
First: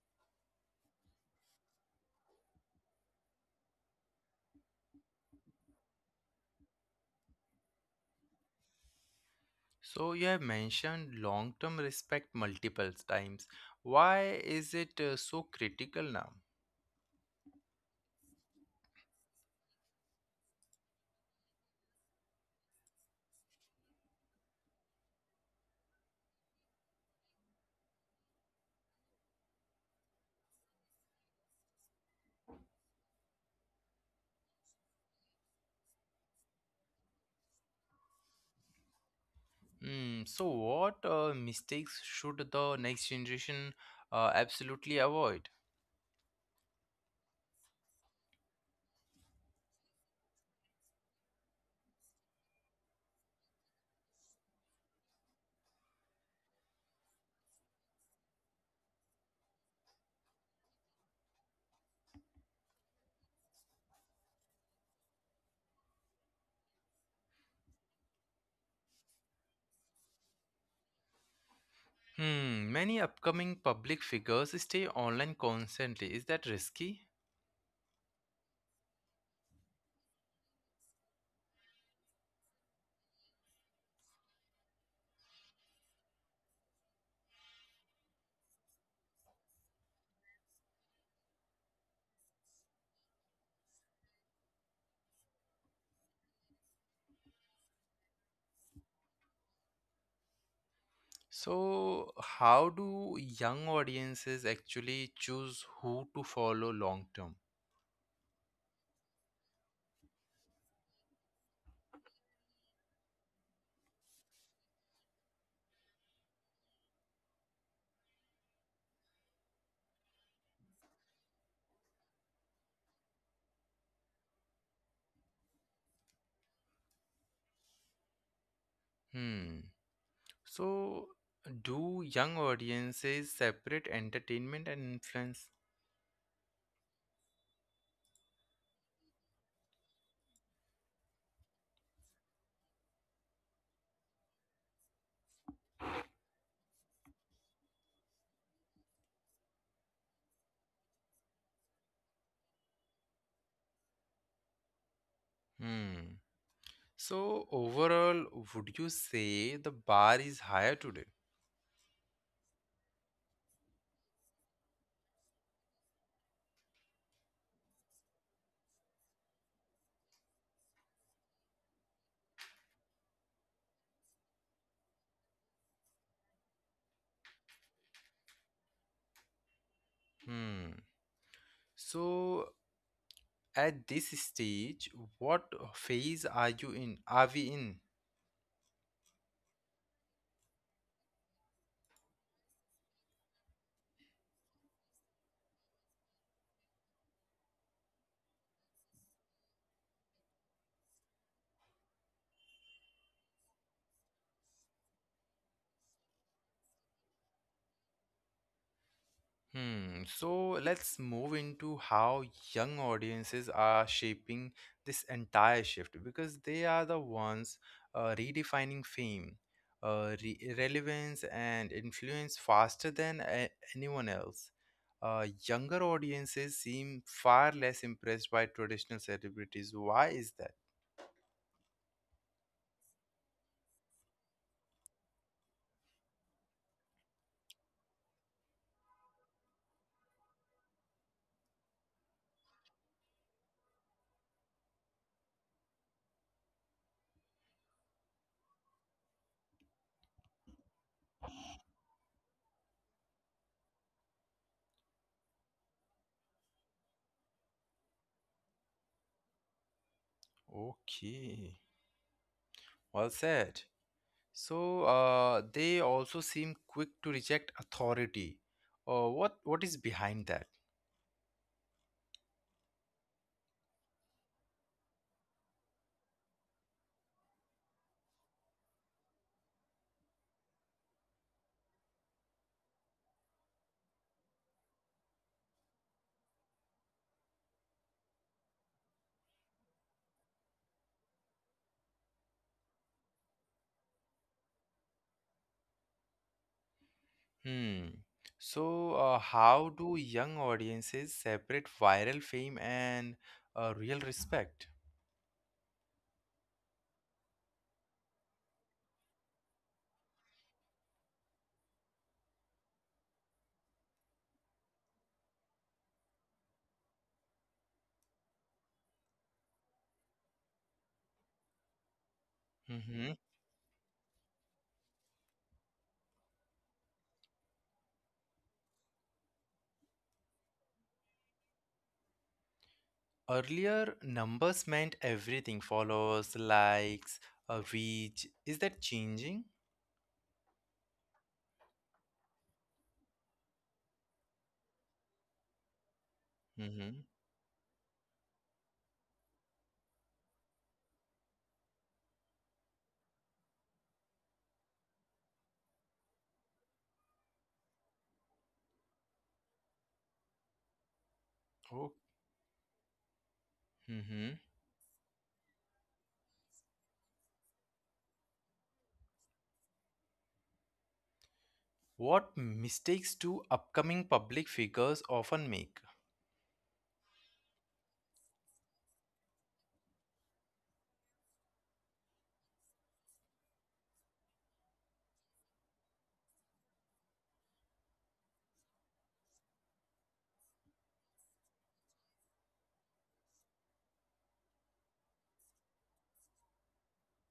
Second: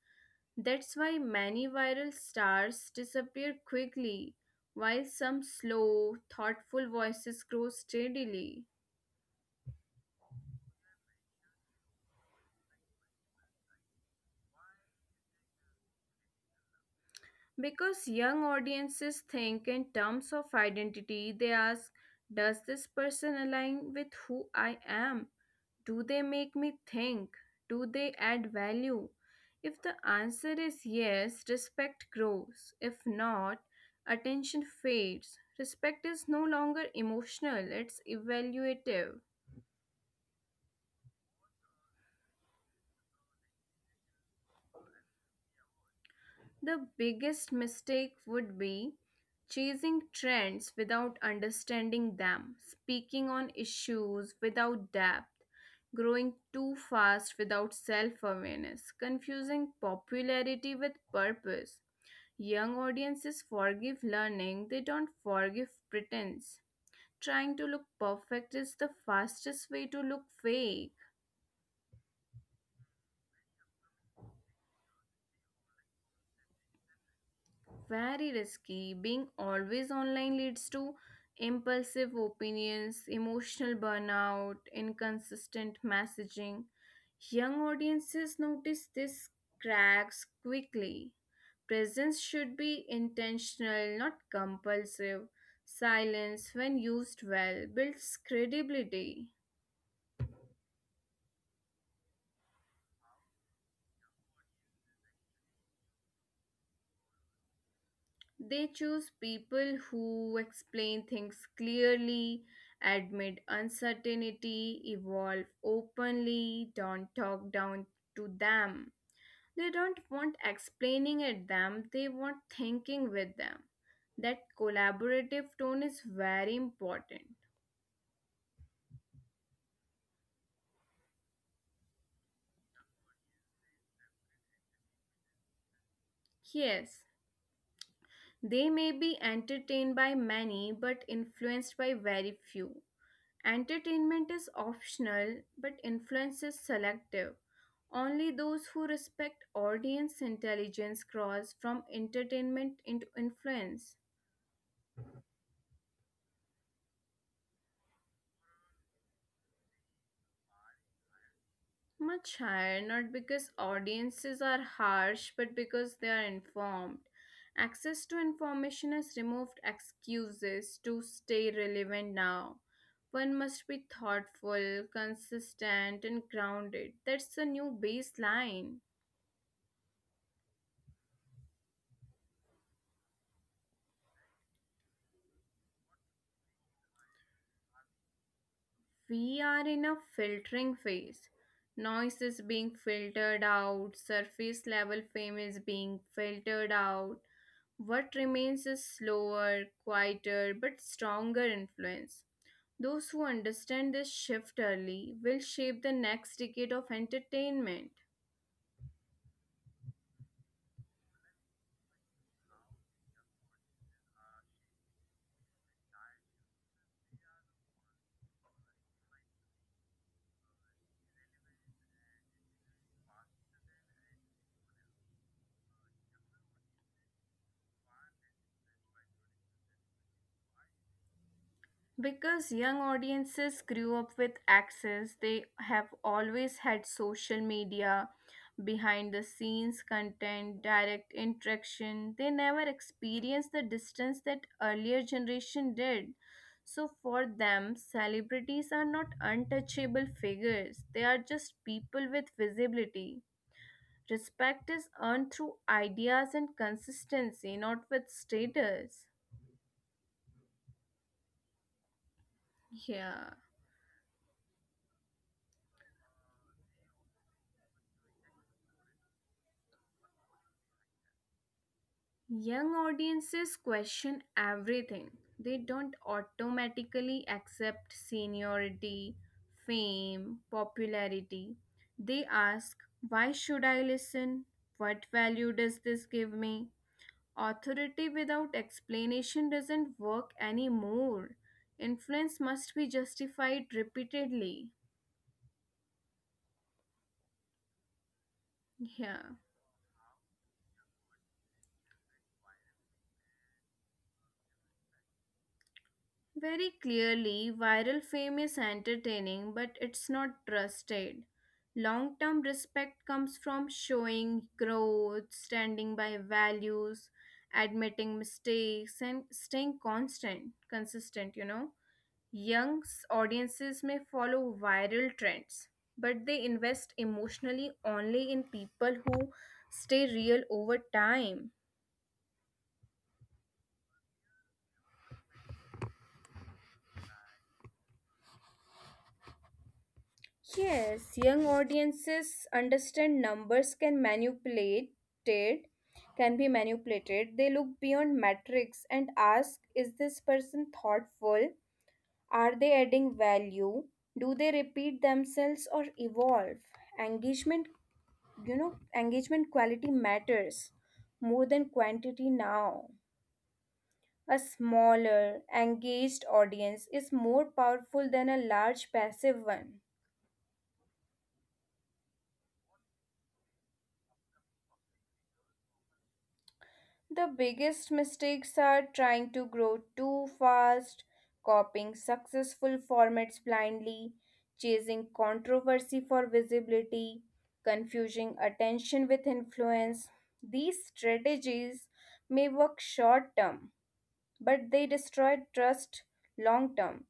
That's why many viral stars disappear quickly, while some slow, thoughtful voices grow steadily. So, you have mentioned long term respect multiple times. Why is it so critical now? Because young audiences think in terms of identity, they ask, Does this person align with who I am? Do they make me think? Do they add value? If the answer is yes, respect grows. If not, attention fades. Respect is no longer emotional, it's evaluative. Mm, so, what mistakes should the next generation absolutely avoid? The biggest mistake would be chasing trends without understanding them, speaking on issues without depth, growing too fast without self awareness, confusing popularity with purpose. Young audiences forgive learning, they don't forgive pretense. Trying to look perfect is the fastest way to look fake. Hmm, many upcoming public figures stay online constantly. Is that risky? Very risky. Being always online leads to impulsive opinions, emotional burnout, inconsistent messaging. Young audiences notice these cracks quickly. Presence should be intentional, not compulsive. Silence, when used well, builds credibility. So, how do young audiences actually choose who to follow long term? They choose people who explain things clearly, admit uncertainty, evolve openly, don't talk down to them. They don't want explaining at them, they want thinking with them. That collaborative tone is very important. Hmm. So, do young audiences separate entertainment and influence? Yes, they may be entertained by many but influenced by very few. Entertainment is optional but influence is selective. Only those who respect audience intelligence cross from entertainment into influence. Hmm. So, overall, would you say the bar is higher today? Much higher, not because audiences are harsh but because they are informed. Access to information has removed excuses to stay relevant now. One must be thoughtful, consistent, and grounded. That's the new baseline. Hmm. So at this stage, what phase are you in? Are we in? We are in a filtering phase. Noise is being filtered out, surface level fame is being filtered out. What remains is slower, quieter, but stronger influence. Those who understand this shift early will shape the next decade of entertainment. Hmm. So let's move into how young audiences are shaping this entire shift because they are the ones redefining fame, relevance, and influence faster than anyone else. Younger audiences seem far less impressed by traditional celebrities. Why is that? Because young audiences grew up with access, they have always had social media, behind the scenes content, direct interaction. They never experienced the distance that earlier generation did. So for them, celebrities are not untouchable figures. They are just people with visibility. Respect is earned through ideas and consistency, not with status. Okay, well Yeah. said. So they also seem quick to reject authority. What is behind that? Young audiences question everything. They don't automatically accept seniority, fame, popularity. They ask, why should I listen? What value does this give me? Authority without explanation doesn't work anymore. Influence must be justified repeatedly. Hmm. So how Yeah. do young audiences separate viral fame and real respect? Very clearly, viral fame is entertaining, but it's not trusted. Long term respect comes from showing growth, standing by values, admitting mistakes, and staying constant, consistent, you know. Hmm. Young audiences may follow viral trends, but they invest emotionally only in people who stay real over time. Earlier, numbers meant everything: followers, likes, reach. Is that changing? Yes, young audiences understand numbers can manipulate it, can be Hmm. manipulated. They look beyond metrics and ask, is this person thoughtful? Are they adding value? Do they repeat themselves or evolve? Engagement, engagement quality matters more than Oh. quantity now. Hmm. A smaller, engaged audience is more powerful than a large passive one. What mistakes do upcoming public figures often make? The biggest mistakes are trying to grow too fast, copying successful formats blindly, chasing controversy for visibility, confusing attention with influence. These strategies may work short term, but they destroy trust long term.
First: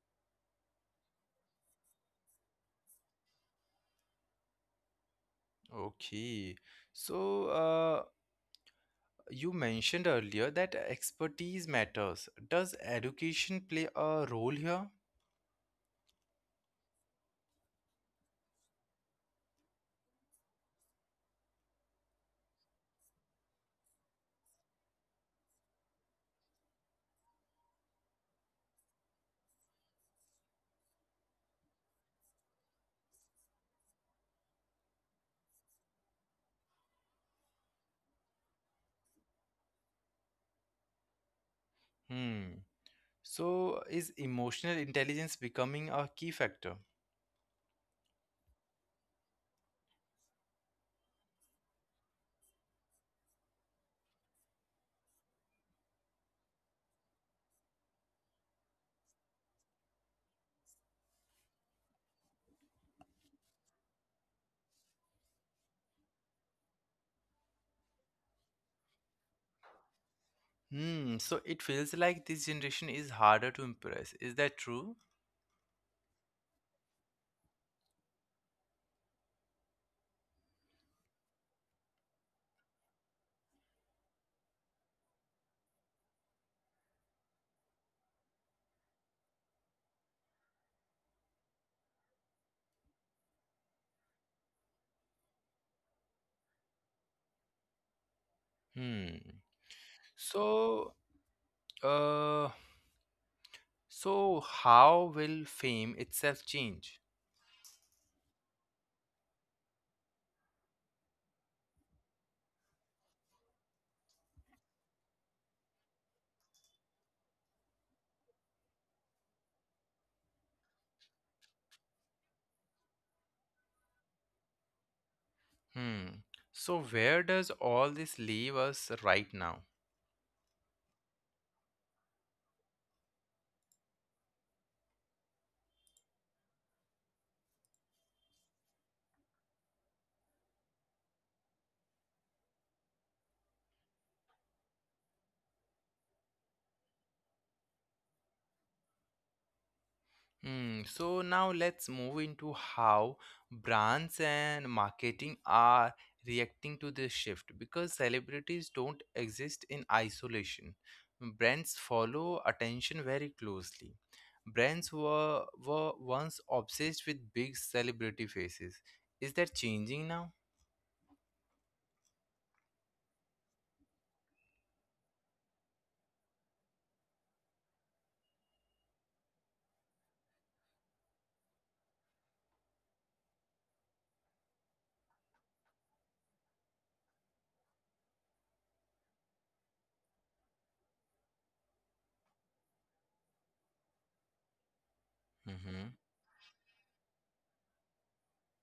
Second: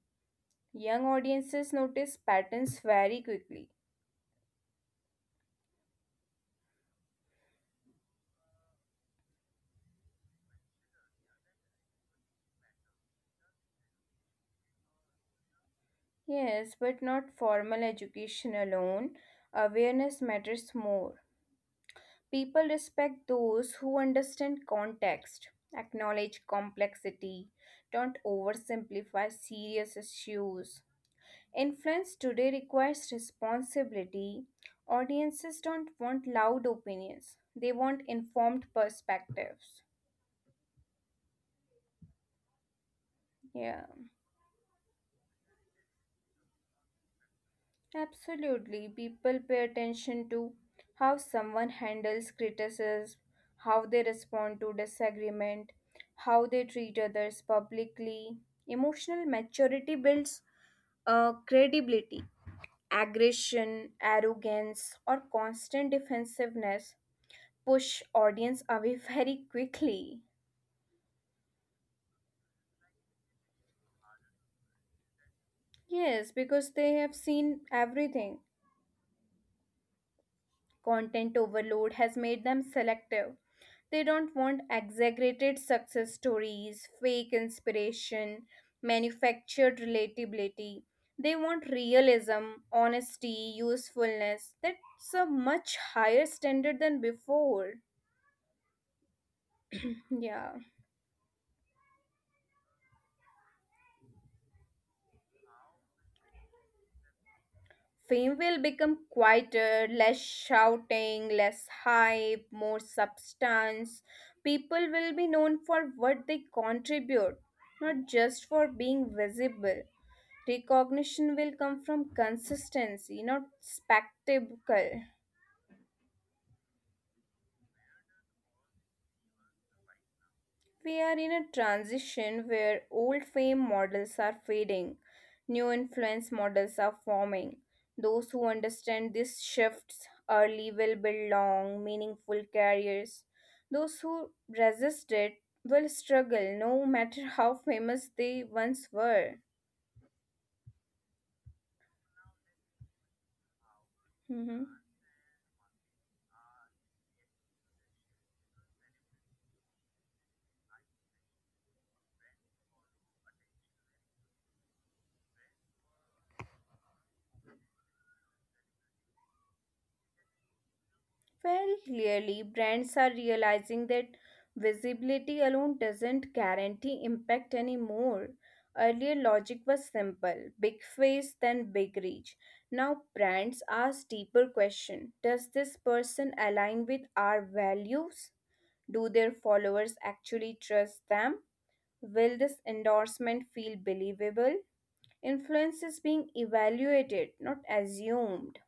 Young audiences notice patterns very quickly. Okay. So, uh, you mentioned earlier that expertise matters. Does education play a role here? Yes, but not formal education alone. Awareness matters more. People respect those who understand context, acknowledge complexity, don't oversimplify serious issues. Influence today requires responsibility. Audiences don't want loud opinions, they want informed perspectives. Hmm. Yeah. So, is emotional intelligence becoming a key factor? Absolutely. People pay attention to how someone handles criticism, how they respond to disagreement, how they treat others publicly. Emotional maturity builds credibility. Aggression, arrogance, or constant defensiveness push audience away very quickly. Hmm. So, it feels like this generation is harder to impress. Is that true? Yes, because they have seen everything. Content overload has made them selective. They don't want exaggerated success stories, fake inspiration, manufactured relatability. They want realism, honesty, usefulness. That's a much higher standard than before. Hmm. Yeah. So, uh, how will fame itself change? Fame will become quieter, less shouting, less hype, more substance. People will be known for what they contribute, not just for being visible. Recognition will come from consistency, not spectacle. Hmm. So, where does all this leave us right now? We are in a transition where old fame models are fading, new influence models are forming. Those who understand these shifts early will build long, meaningful careers. Those who resist it will struggle no matter how famous they once were. Hmm, so now let's move into how brands Mm-hmm. and marketing are reacting to this shift because celebrities don't exist in isolation. Brands follow attention very closely. Were once obsessed with big celebrity faces. Is that changing now? Very clearly, brands are realizing that visibility alone doesn't guarantee impact anymore. Earlier, logic was simple big face, then big reach. Now, brands ask deeper question. Does this person align with our values? Do their followers actually trust them? Will this endorsement feel believable? Influence is Hmm. being evaluated, not assumed.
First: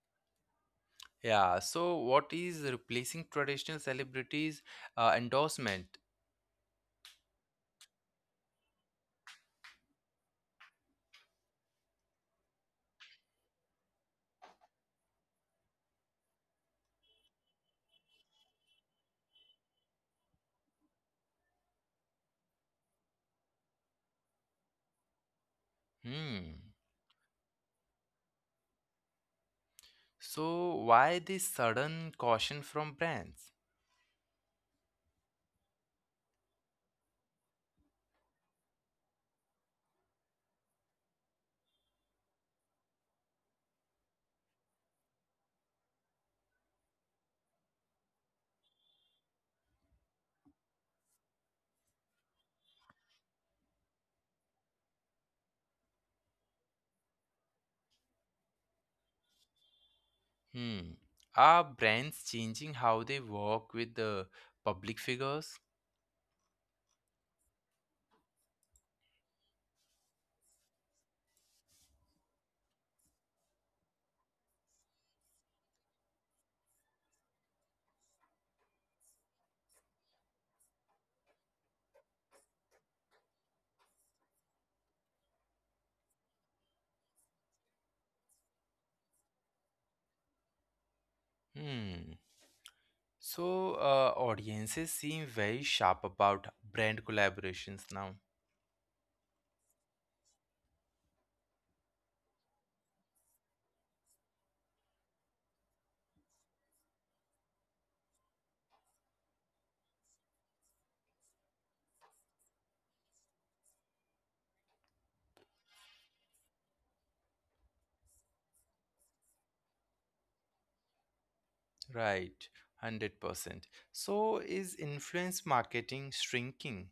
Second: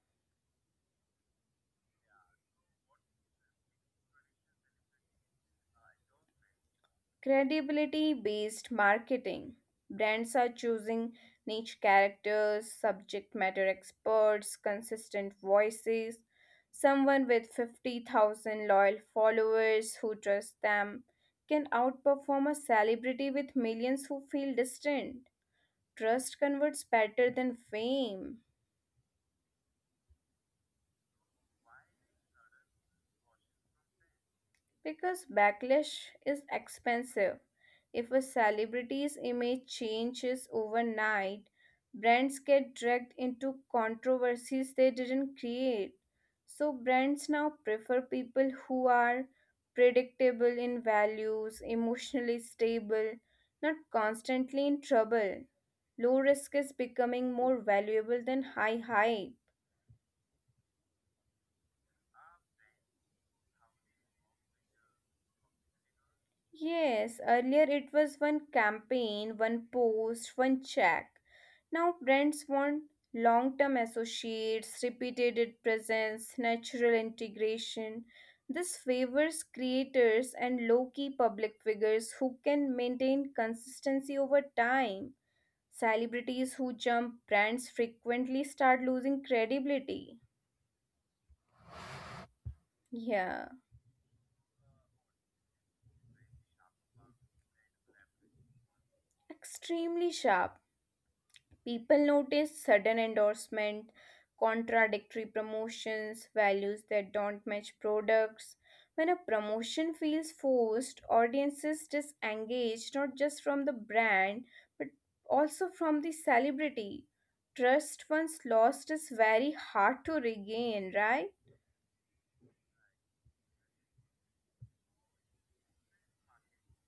Yeah, so what is replacing traditional celebrities' endorsement? Credibility based marketing. Brands are choosing niche characters, subject matter experts, consistent voices, someone with 50,000 loyal followers who trust them can outperform a celebrity with millions who feel distant. Hmm. Trust converts better than fame. So, why this sudden caution from brands? Because backlash is expensive. If a celebrity's image changes overnight, brands get dragged into controversies they didn't create. So, brands now prefer people who are predictable in values, emotionally stable, not constantly in trouble. Low risk is becoming more valuable than high hype. Hmm. Are brands changing how they work with the public figures? Yes, earlier it was one campaign, one post, one check. Now, brands want long term associates, repeated presence, natural integration. This favors creators and low key public figures who can maintain consistency over time. Celebrities who jump brands frequently start losing credibility. Hmm. Yeah, So, audiences seem very sharp about brand collaborations now. extremely sharp. People notice sudden endorsement, contradictory promotions, values that don't match products. When a promotion feels forced, audiences disengage not just from the brand but also from the celebrity. Trust once lost is very hard to regain, right? Right, 100%. So, is influence marketing shrinking?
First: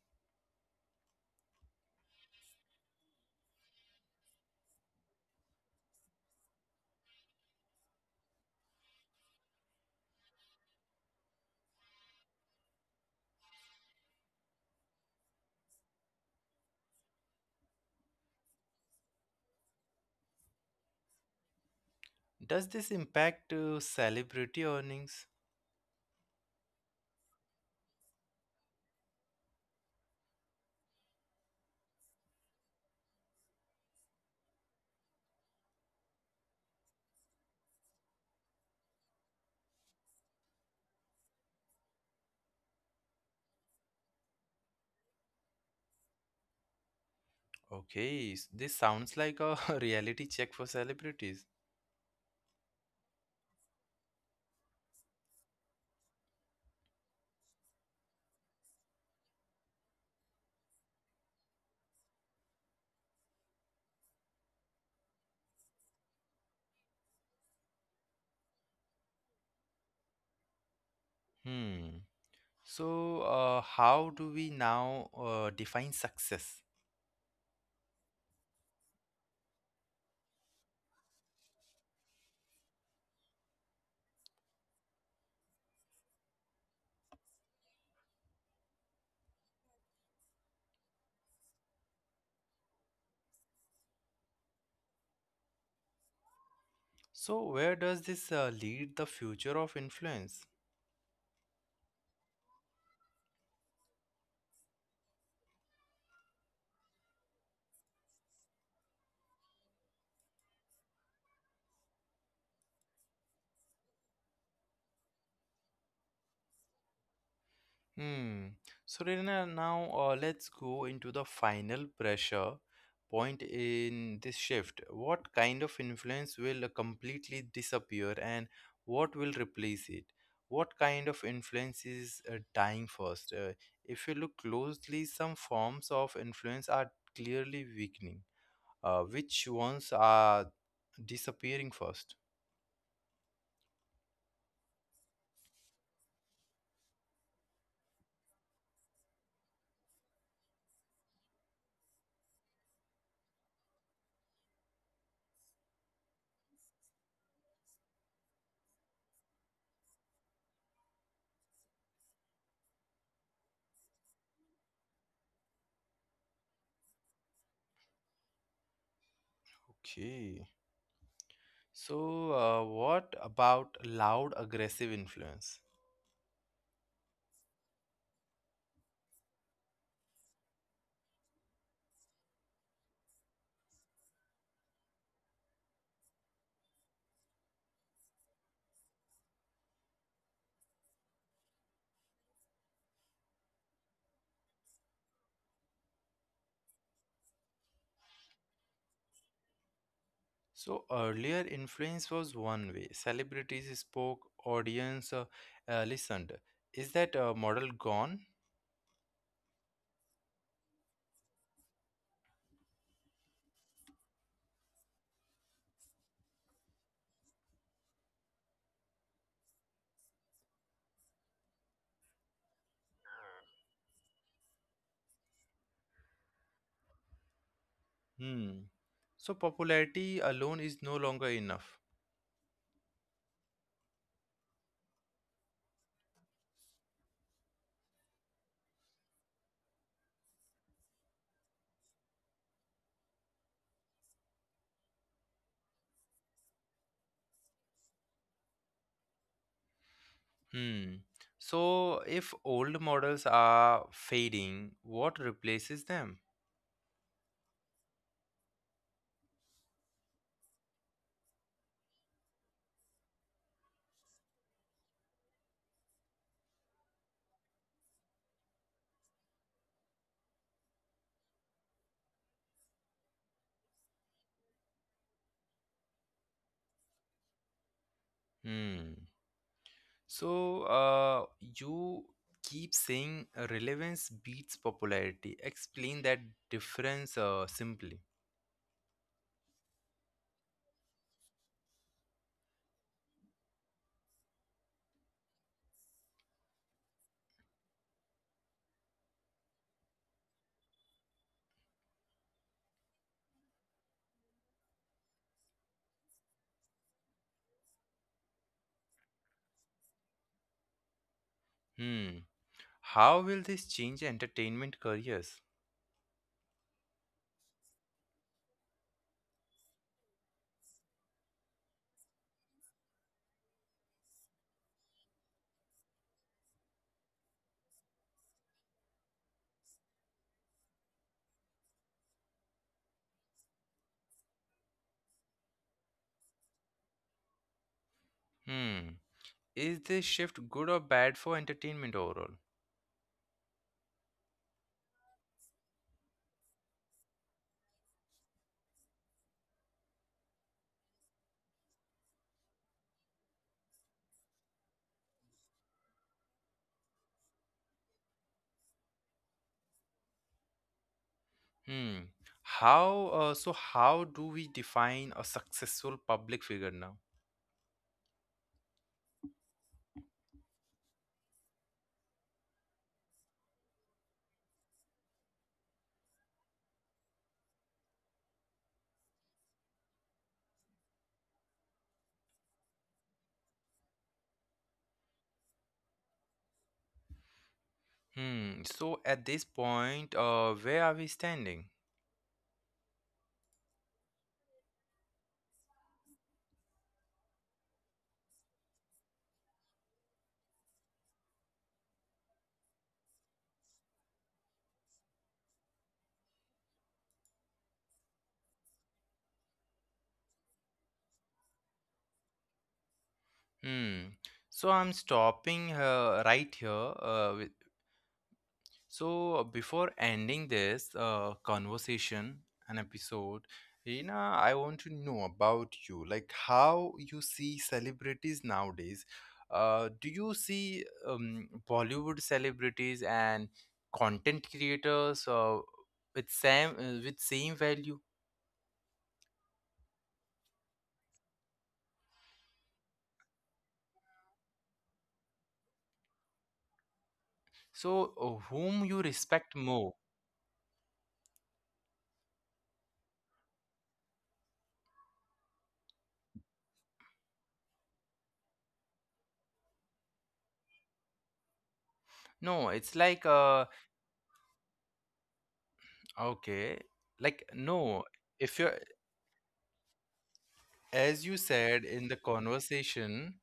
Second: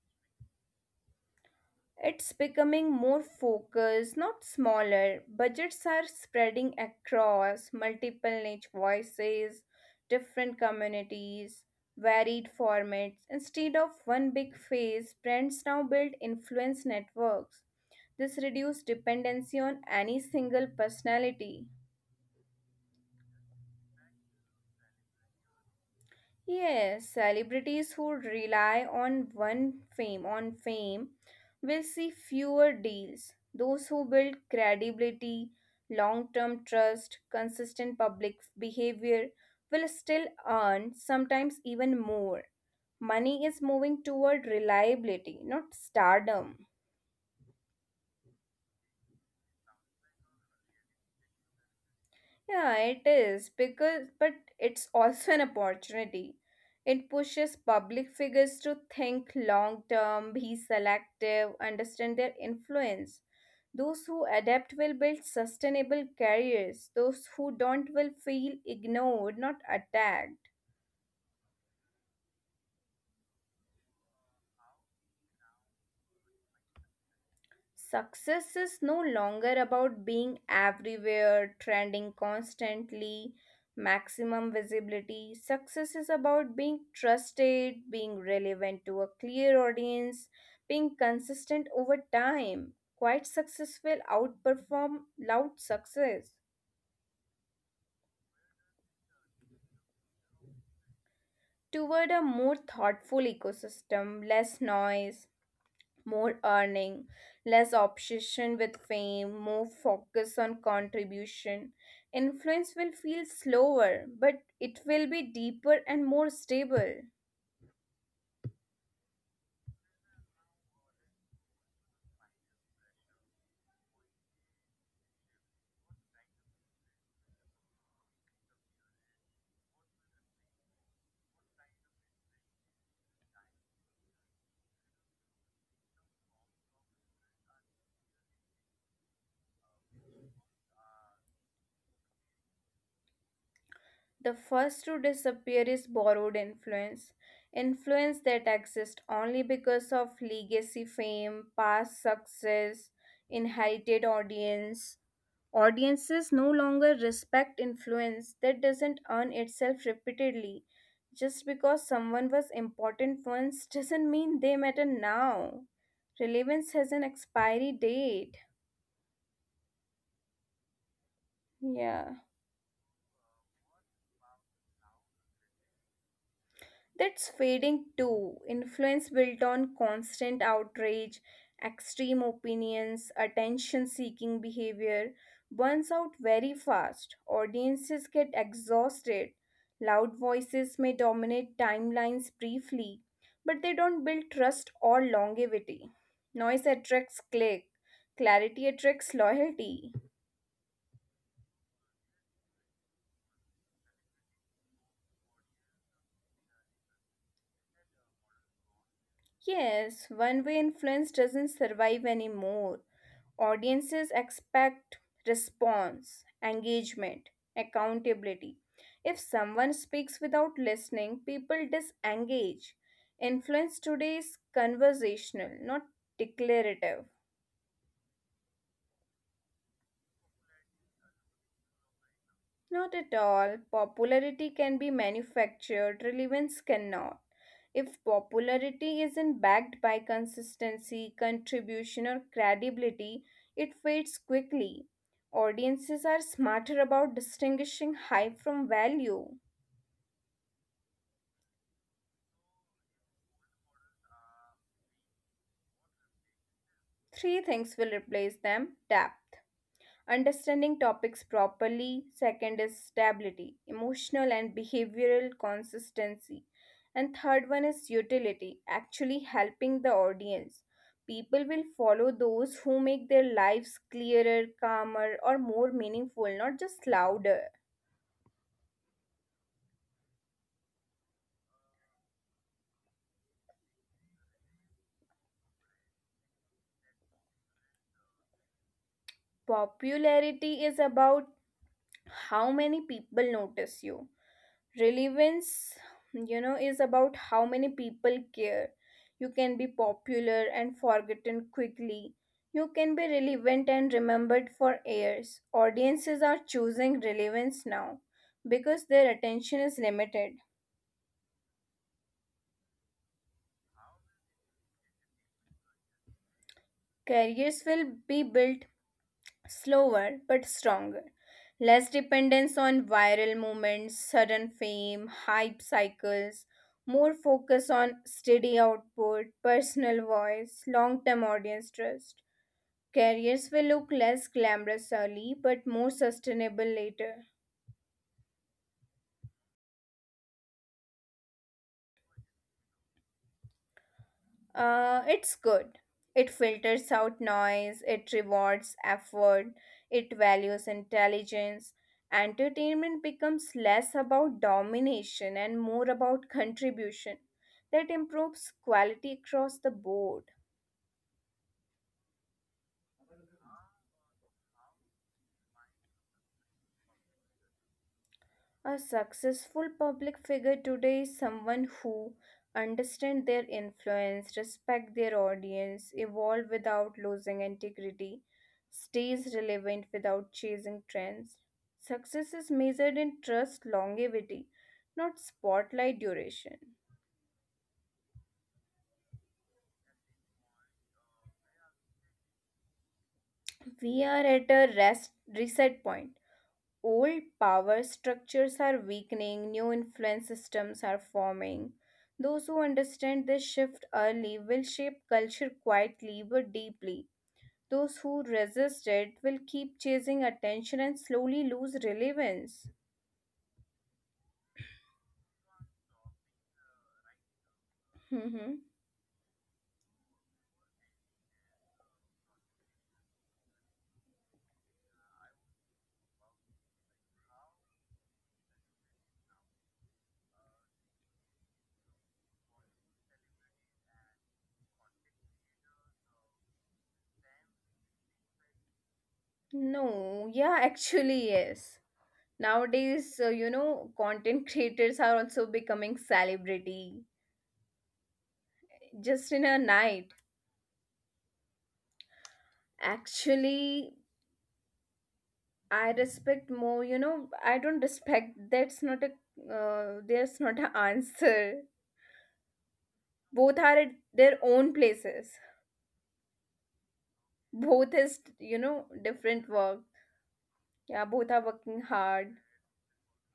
It's becoming more focused, not smaller. Budgets are spreading across multiple niche voices, different communities, varied formats. Instead of one big face, brands now build influence networks. This reduces dependency on any single personality. Does this impact celebrity earnings? Yes, celebrities who rely on one fame on fame will see fewer deals. Those who build credibility, long-term trust, consistent public behavior will still earn sometimes even more. Money is moving toward reliability, not stardom. Okay, this sounds like a reality check for celebrities. Yeah, it is because, but it's also an opportunity. It pushes public figures to think long term, be selective, understand their influence. Those who adapt will build sustainable careers. Those who don't will feel ignored, not attacked. Hmm. So, how do we now define success? Success is no longer about being everywhere, trending constantly, maximum visibility. Success is about being trusted, being relevant to a clear audience, being consistent over time. Quiet success will outperform loud success So, where does this lead the future of influence? toward a more thoughtful ecosystem, less noise, more earning, less obsession with fame, more focus on contribution. Influence will feel slower, but it will be deeper and more stable. Hmm. So, Reena, now let's go into the final pressure point in this shift. What kind of influence will completely disappear and what will replace it? What kind of influence is dying first? If you look closely, some forms of influence are clearly weakening, which ones are disappearing first? The first to disappear is borrowed influence. Influence that exists only because of legacy fame, past success, inherited audience. Audiences no longer respect influence that doesn't earn itself repeatedly. Just because someone was important once doesn't mean they matter now. Relevance has an expiry date. Okay. Yeah. So, what about loud aggressive influence? That's fading too. Influence built on constant outrage, extreme opinions, attention seeking behavior burns out very fast. Audiences get exhausted. Loud voices may dominate timelines briefly, but they don't build trust or longevity. Noise attracts click, clarity attracts loyalty. So, earlier influence was one way. Celebrities spoke, audience listened. Is that model gone? Yes, one way influence doesn't survive anymore. Audiences expect response, engagement, accountability. If someone speaks without listening, people disengage. Influence today is conversational, not declarative. Hmm. So, popularity alone is no longer enough. Not at all. Popularity can be manufactured, relevance cannot. If popularity isn't backed by consistency, contribution, or credibility, it fades quickly. Audiences are smarter about distinguishing hype from value. Hmm. So, if old models are fading, what replaces them? Three things will replace them: depth, understanding topics properly. Second is stability, emotional and behavioral consistency. And third one is utility, actually helping the audience. People will follow those who make their lives clearer, calmer, or more meaningful, not just louder. Hmm. So, you keep saying relevance beats popularity. Explain that difference simply. Popularity is about how many people notice you. Relevance, is about how many people care. You can be popular and forgotten quickly. You can be relevant and remembered for years. Audiences are choosing relevance now because their attention is limited. Hmm. How will this change entertainment careers? Careers will be built slower but stronger. Less dependence on viral movements, sudden fame, hype cycles, more focus on steady output, personal voice, long term audience trust. Careers will look less glamorous early but more sustainable later. Hmm. Is this shift good or bad for entertainment overall? It's good. It filters out noise, it rewards effort, it values intelligence. Entertainment becomes less about domination and more about contribution that improves quality across the board. Hmm. So how do we define a successful public figure now? A successful public figure today is someone who understands their influence, respect their audience, evolve without losing integrity, stays relevant without chasing trends. Success is measured in trust longevity, not spotlight duration. Hmm. So at this point, where are we standing? We are at a rest reset point. Old power structures are weakening, new influence systems are forming. Those who understand this shift early will shape culture quietly but deeply. Those who resist it will keep chasing attention and slowly lose relevance. Hmm. So I'm stopping right here with. Mm-hmm. So, before ending this conversation and episode, Reena, I want to know about you, like how you see celebrities nowadays. Do you see Bollywood celebrities and content creators with same value? No, yeah, actually, yes. Nowadays, content creators are also becoming celebrity So, whom you just in respect a more? night. Actually, I respect more, I don't respect, that's not a there's not an answer. No, it's like Both are at their own places. okay, like no. Both is, If you're different work. Yeah, as you both are said working in the hard. conversation,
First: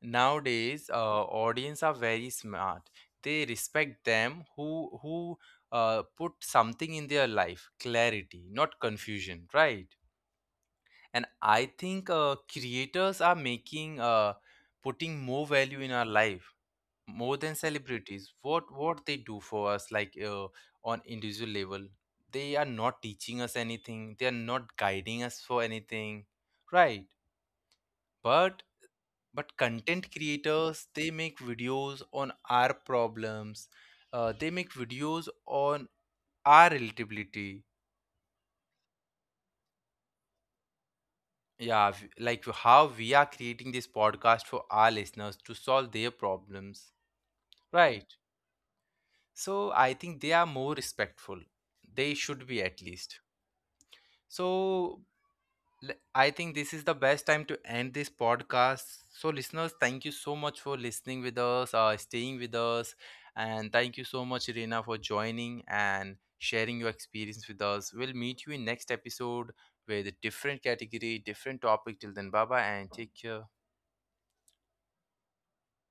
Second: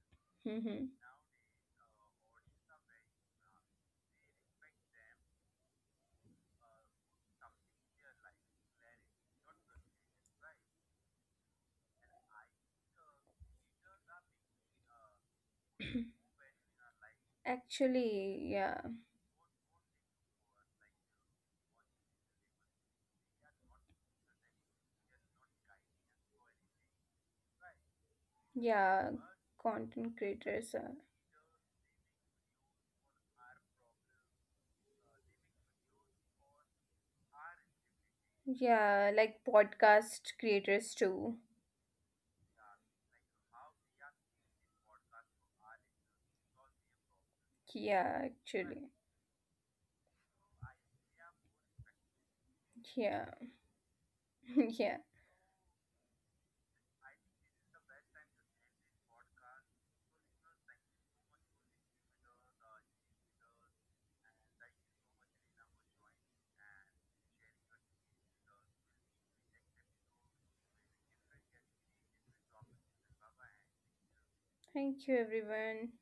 nowadays Mhm. Audience are very smart. They respect them who put something in their life, clarity, not confusion, right? And I think creators are making putting more value in our life more than celebrities. Actually, What yeah. what they do for us, like on individual level, they are not teaching us anything. They are not guiding us for anything, right? But Yeah, but content content creators are. creators, they make videos on our problems, they make videos on our relatability. Yeah, like podcast creators too. Yeah, like how we are creating this podcast for our listeners to solve their problems, Yeah, right? actually. So I think they are more respectful, they should be at Yeah. least. Yeah. So I think this is the best time to end this podcast. So, listeners, thank you so much for listening with us, staying with us, and thank you so much, Irina, for joining and sharing your experience with us. We'll meet you in next episode with a different category, different topic. Till then, bye bye, and take care. Thank you everyone.